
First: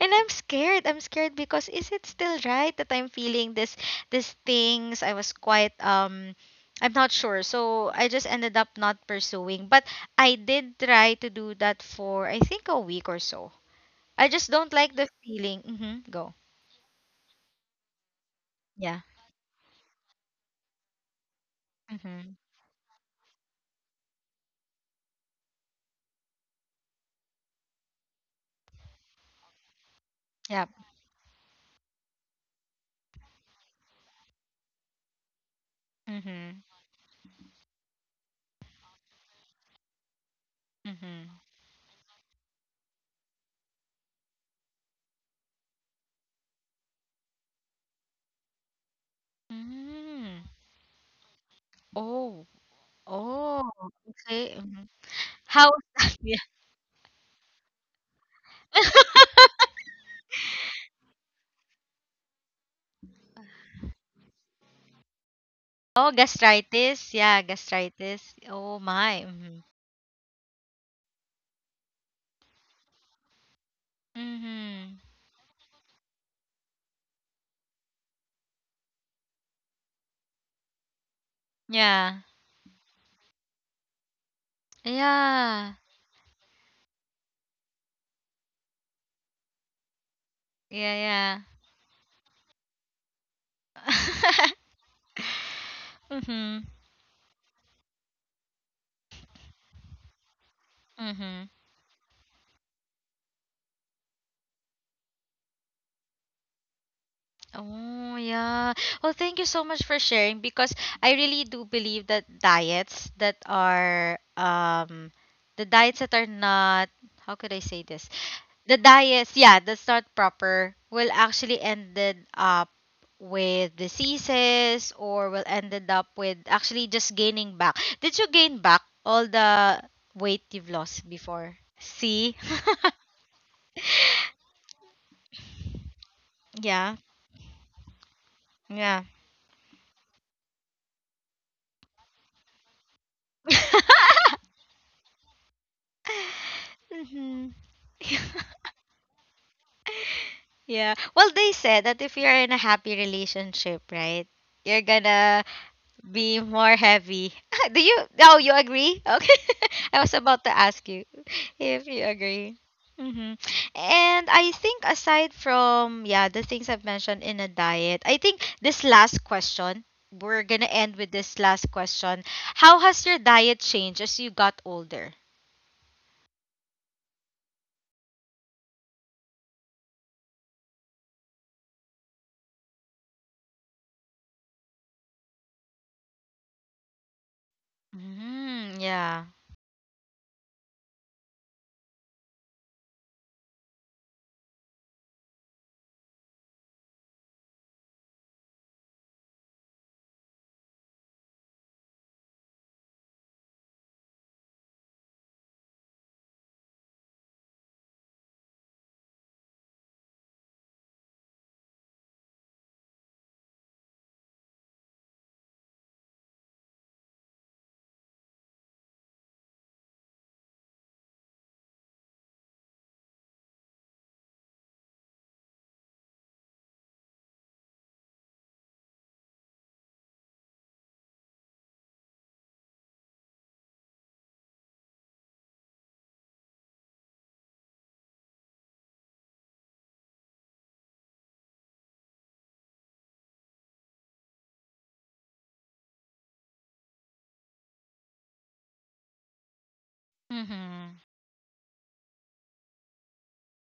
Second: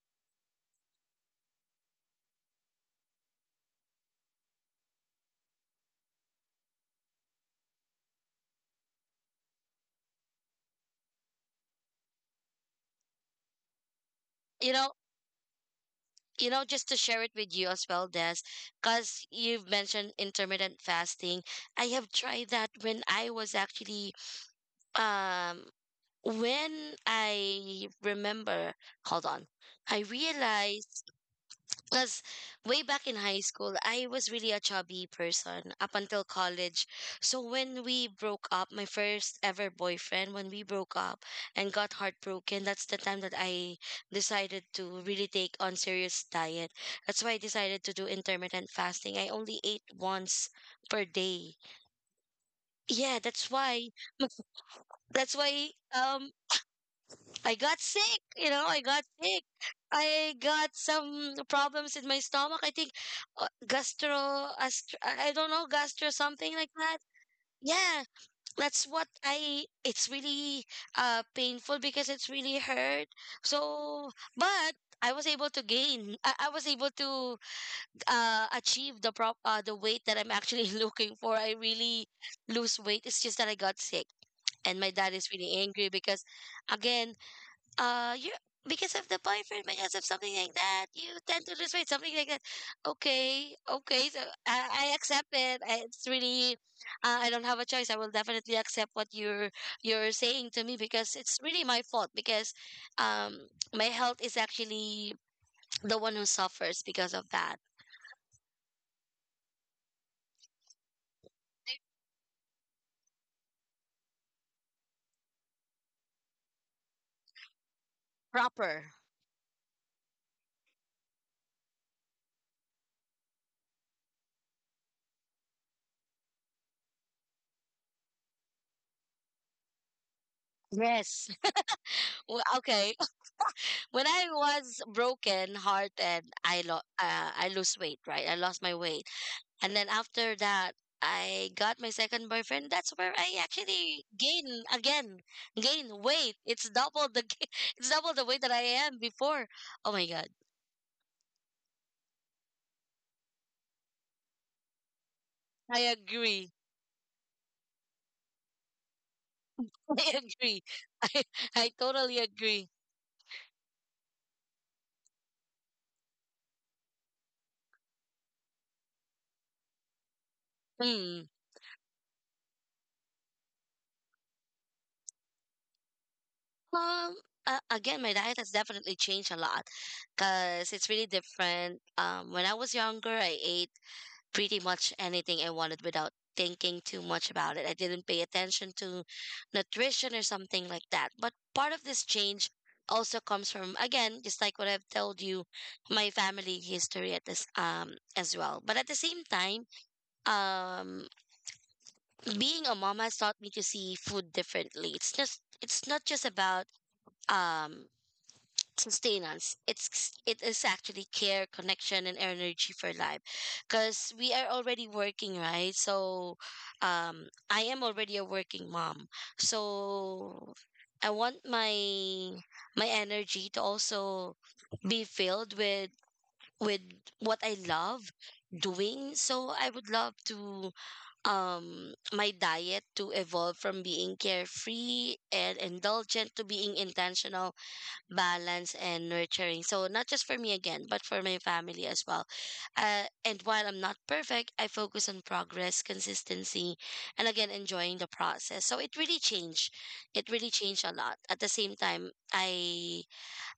[SPEAKER 1] And I'm scared. I'm scared because is it still right that I'm feeling this these things? I was quite I'm not sure. So I just ended up not pursuing. But I did try to do that for I think a week or so. I just don't
[SPEAKER 2] You know
[SPEAKER 1] like the feeling. Mm-hmm. Go.
[SPEAKER 2] you know, just to share it with you as well, Des,
[SPEAKER 1] Yeah.
[SPEAKER 2] because you've mentioned intermittent fasting. I have
[SPEAKER 1] Mm-hmm.
[SPEAKER 2] tried that when I was actually, um, when I remember, hold on, I
[SPEAKER 1] Yep.
[SPEAKER 2] realized, because way back in high school, I was really a chubby person up until
[SPEAKER 1] Mm-hmm.
[SPEAKER 2] college. So when we broke up, my first ever boyfriend, when we broke up
[SPEAKER 1] Mm-hmm.
[SPEAKER 2] and got heartbroken, that's the time that I decided to really take on serious diet. That's why I decided to do intermittent fasting. I only ate
[SPEAKER 1] mm
[SPEAKER 2] once per day.
[SPEAKER 1] Oh.
[SPEAKER 2] Yeah, that's
[SPEAKER 1] Oh.
[SPEAKER 2] why.
[SPEAKER 1] Okay. Mm-hmm.
[SPEAKER 2] That's why.
[SPEAKER 1] How? yeah.
[SPEAKER 2] I got sick, you know, I got sick. I got some problems in my stomach. I think, gastro, ast- I don't know,
[SPEAKER 1] Oh,
[SPEAKER 2] gastro, something like that.
[SPEAKER 1] gastritis. Yeah,
[SPEAKER 2] Yeah,
[SPEAKER 1] gastritis. Oh
[SPEAKER 2] that's what
[SPEAKER 1] my. Mm-hmm.
[SPEAKER 2] it's really, painful, because it's really hurt. So, but
[SPEAKER 1] Mm-hmm.
[SPEAKER 2] I was able to I was able to, achieve the the weight that I'm actually looking for. I really
[SPEAKER 1] Yeah.
[SPEAKER 2] lose weight. It's just that I got sick. And my dad is really
[SPEAKER 1] Yeah.
[SPEAKER 2] angry because, again, you're, because of the boyfriend, because of something like that,
[SPEAKER 1] Yeah.
[SPEAKER 2] you tend
[SPEAKER 1] Yeah.
[SPEAKER 2] to lose weight, something like that. Okay, okay. So I accept it, it's really,
[SPEAKER 1] Mm-hmm.
[SPEAKER 2] I don't have a choice. I will definitely accept what you're saying to me, because it's
[SPEAKER 1] Mm-hmm.
[SPEAKER 2] really my fault, because um my health is actually the one who suffers because of that.
[SPEAKER 1] Oh, yeah. Well, thank you so much for sharing because I really do believe that diets that are the diets that are not, how could I say this? The
[SPEAKER 2] Proper.
[SPEAKER 1] diets, yeah, that's not proper will actually ended up with diseases or will ended up with actually just gaining back. Did you gain back all the weight you've lost
[SPEAKER 2] Yes,
[SPEAKER 1] before? See?
[SPEAKER 2] well, okay. When I was broken hearted,
[SPEAKER 1] Yeah.
[SPEAKER 2] I lose weight, right? I lost my
[SPEAKER 1] Yeah.
[SPEAKER 2] weight. And then after that, I got my second boyfriend. That's where I actually gain weight. It's
[SPEAKER 1] Mhm.
[SPEAKER 2] it's double the weight that I am before. Oh my god!
[SPEAKER 1] Yeah. Well, they said that if you're in a happy relationship, right, you're gonna
[SPEAKER 2] I
[SPEAKER 1] be
[SPEAKER 2] agree.
[SPEAKER 1] more heavy. Do you? Oh, you agree? Okay. I was
[SPEAKER 2] I
[SPEAKER 1] about to
[SPEAKER 2] agree.
[SPEAKER 1] ask you
[SPEAKER 2] I I
[SPEAKER 1] if you
[SPEAKER 2] totally
[SPEAKER 1] agree.
[SPEAKER 2] agree.
[SPEAKER 1] Mm-hmm. And I think aside from yeah the things I've mentioned in a diet, I think this last question, we're gonna end with
[SPEAKER 2] Hmm.
[SPEAKER 1] this last question. How has your diet changed as you got older?
[SPEAKER 2] Um. Again, my diet has definitely changed a lot because it's really different. When I was younger, I ate pretty much anything I wanted without thinking too much about it. I didn't pay attention
[SPEAKER 1] Mm,
[SPEAKER 2] to
[SPEAKER 1] yeah.
[SPEAKER 2] nutrition or something like that. But part of this change also comes from, again, just like what I've told you, my family history at this, as well. But at the same time, um being a mom has taught me to see food differently. It's just it's not just about, um sustenance, it's, it is actually care, connection, and energy for life, because we are already working, right? So, I am already a working mom. So I want my, energy to also be filled with what I love doing. So I would love to, my diet to evolve from being carefree and indulgent to being intentional, balance, and nurturing. So not just for me again, but for my family as well. And while I'm not perfect, I focus on progress, consistency, and again enjoying the process. So it really changed. It really changed a
[SPEAKER 1] Mm-hmm.
[SPEAKER 2] lot. At the same time,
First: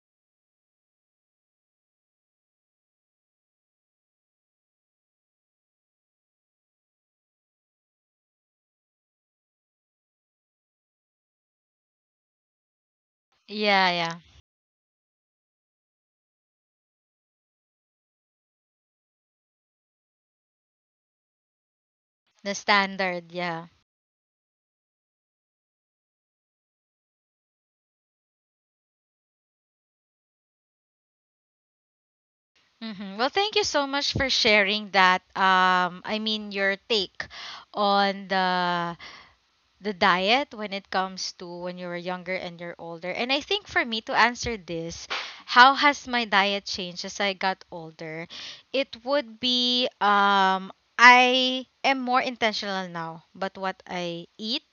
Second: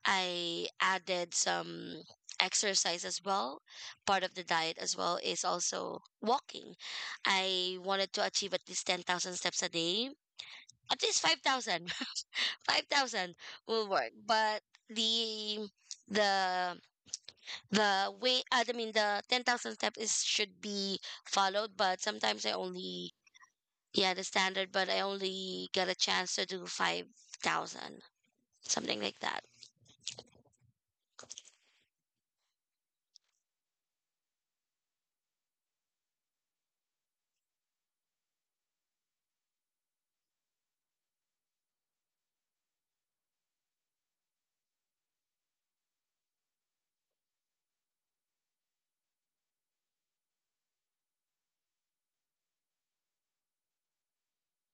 [SPEAKER 2] I added some exercise as well. Part of the diet as well is also walking. I wanted to achieve at least 10,000 steps a day. At least 5,000, five thousand will
[SPEAKER 1] Yeah,
[SPEAKER 2] work,
[SPEAKER 1] yeah.
[SPEAKER 2] but the the the way I mean the 10,000 step is should be followed. But sometimes I
[SPEAKER 1] The
[SPEAKER 2] only,
[SPEAKER 1] standard, yeah.
[SPEAKER 2] yeah, the standard, but I only get a chance to do 5,000, something like that.
[SPEAKER 1] hmm Well, thank you so much for sharing that. I mean, your take on the diet when it comes to when you were younger and you're older. And I think for me to answer this, how has my diet changed as I got older? It would be I am more intentional now but what I eat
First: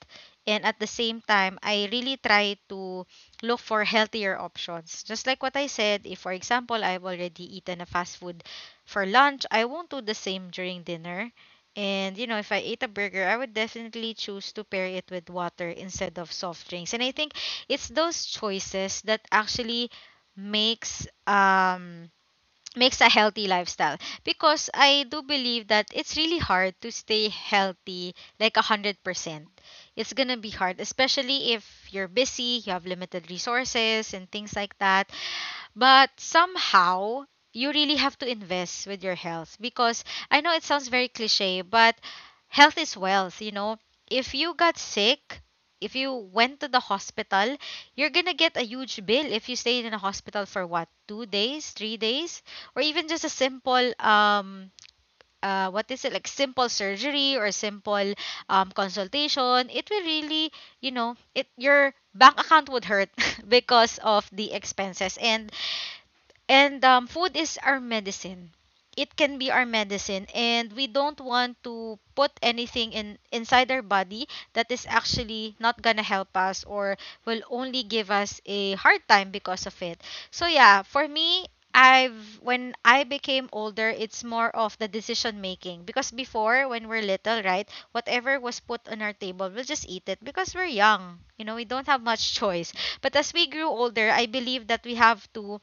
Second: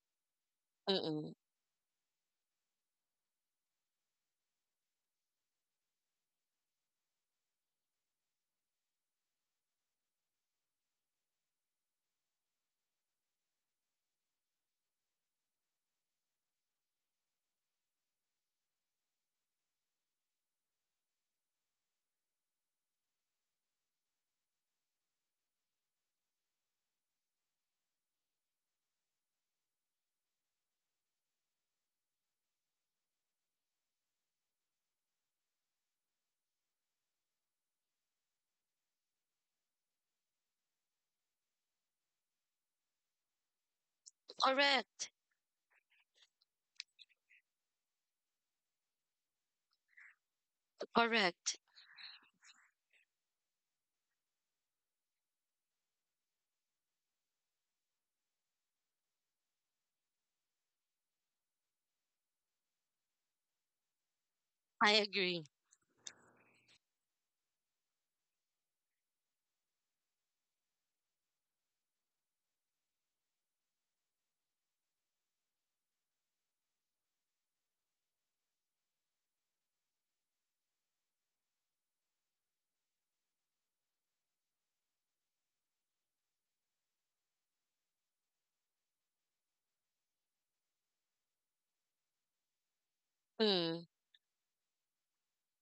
[SPEAKER 1] and at the same
[SPEAKER 2] Mm-mm.
[SPEAKER 1] time I really try to look for healthier options. Just like what I said, if for example I've already eaten a fast food for lunch, I won't do the same during dinner. And you know, if I ate a burger, I would definitely choose to pair it with water instead of soft drinks. And I think it's those choices that actually makes makes a healthy lifestyle, because I do believe that it's really hard to stay healthy like 100%. It's going to be hard, especially if you're busy, you have limited resources and things like that. But somehow, you really have to invest with your health because I know it sounds very cliche, but health is wealth, you know. If you got
[SPEAKER 2] Correct,
[SPEAKER 1] sick, if you went to the hospital, you're gonna get a huge bill if you stayed in a hospital for what, two
[SPEAKER 2] correct.
[SPEAKER 1] days, 3 days, or even just a simple what is it, like simple surgery or simple consultation. It will really, you know, it your bank account would hurt because of the
[SPEAKER 2] I
[SPEAKER 1] expenses.
[SPEAKER 2] agree.
[SPEAKER 1] And food is our medicine. It can be our medicine, and we don't want to put anything in inside our body that is actually not gonna help us or will only give us a hard time because of it. So yeah, for me, I've when I became older, it's more of the decision making. Because before when we're little, right, whatever was put on our table, we'll just eat it because we're young. You know, we don't have much choice. But as we grew
[SPEAKER 2] Mm.
[SPEAKER 1] older, I believe that we have to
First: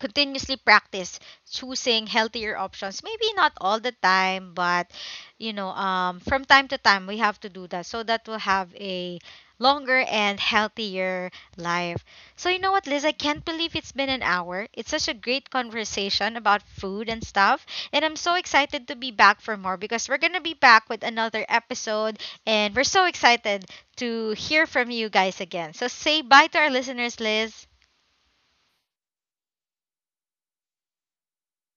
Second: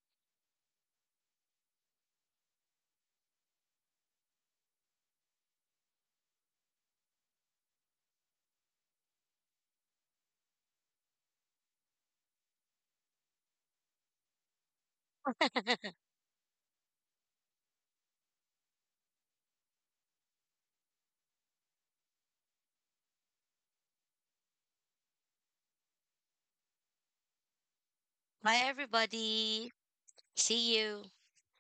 [SPEAKER 1] continuously practice choosing healthier options, maybe not all the time, but you know, from time to time we have to do that so that we'll have a longer and healthier life. So you know what, Liz, I can't believe it's been an hour. It's such a great conversation about food and stuff, and I'm so excited to be back for more because we're gonna be back with another episode, and we're so excited to hear from you guys again. So say bye to our listeners, Liz.
[SPEAKER 2] Bye, everybody. See you.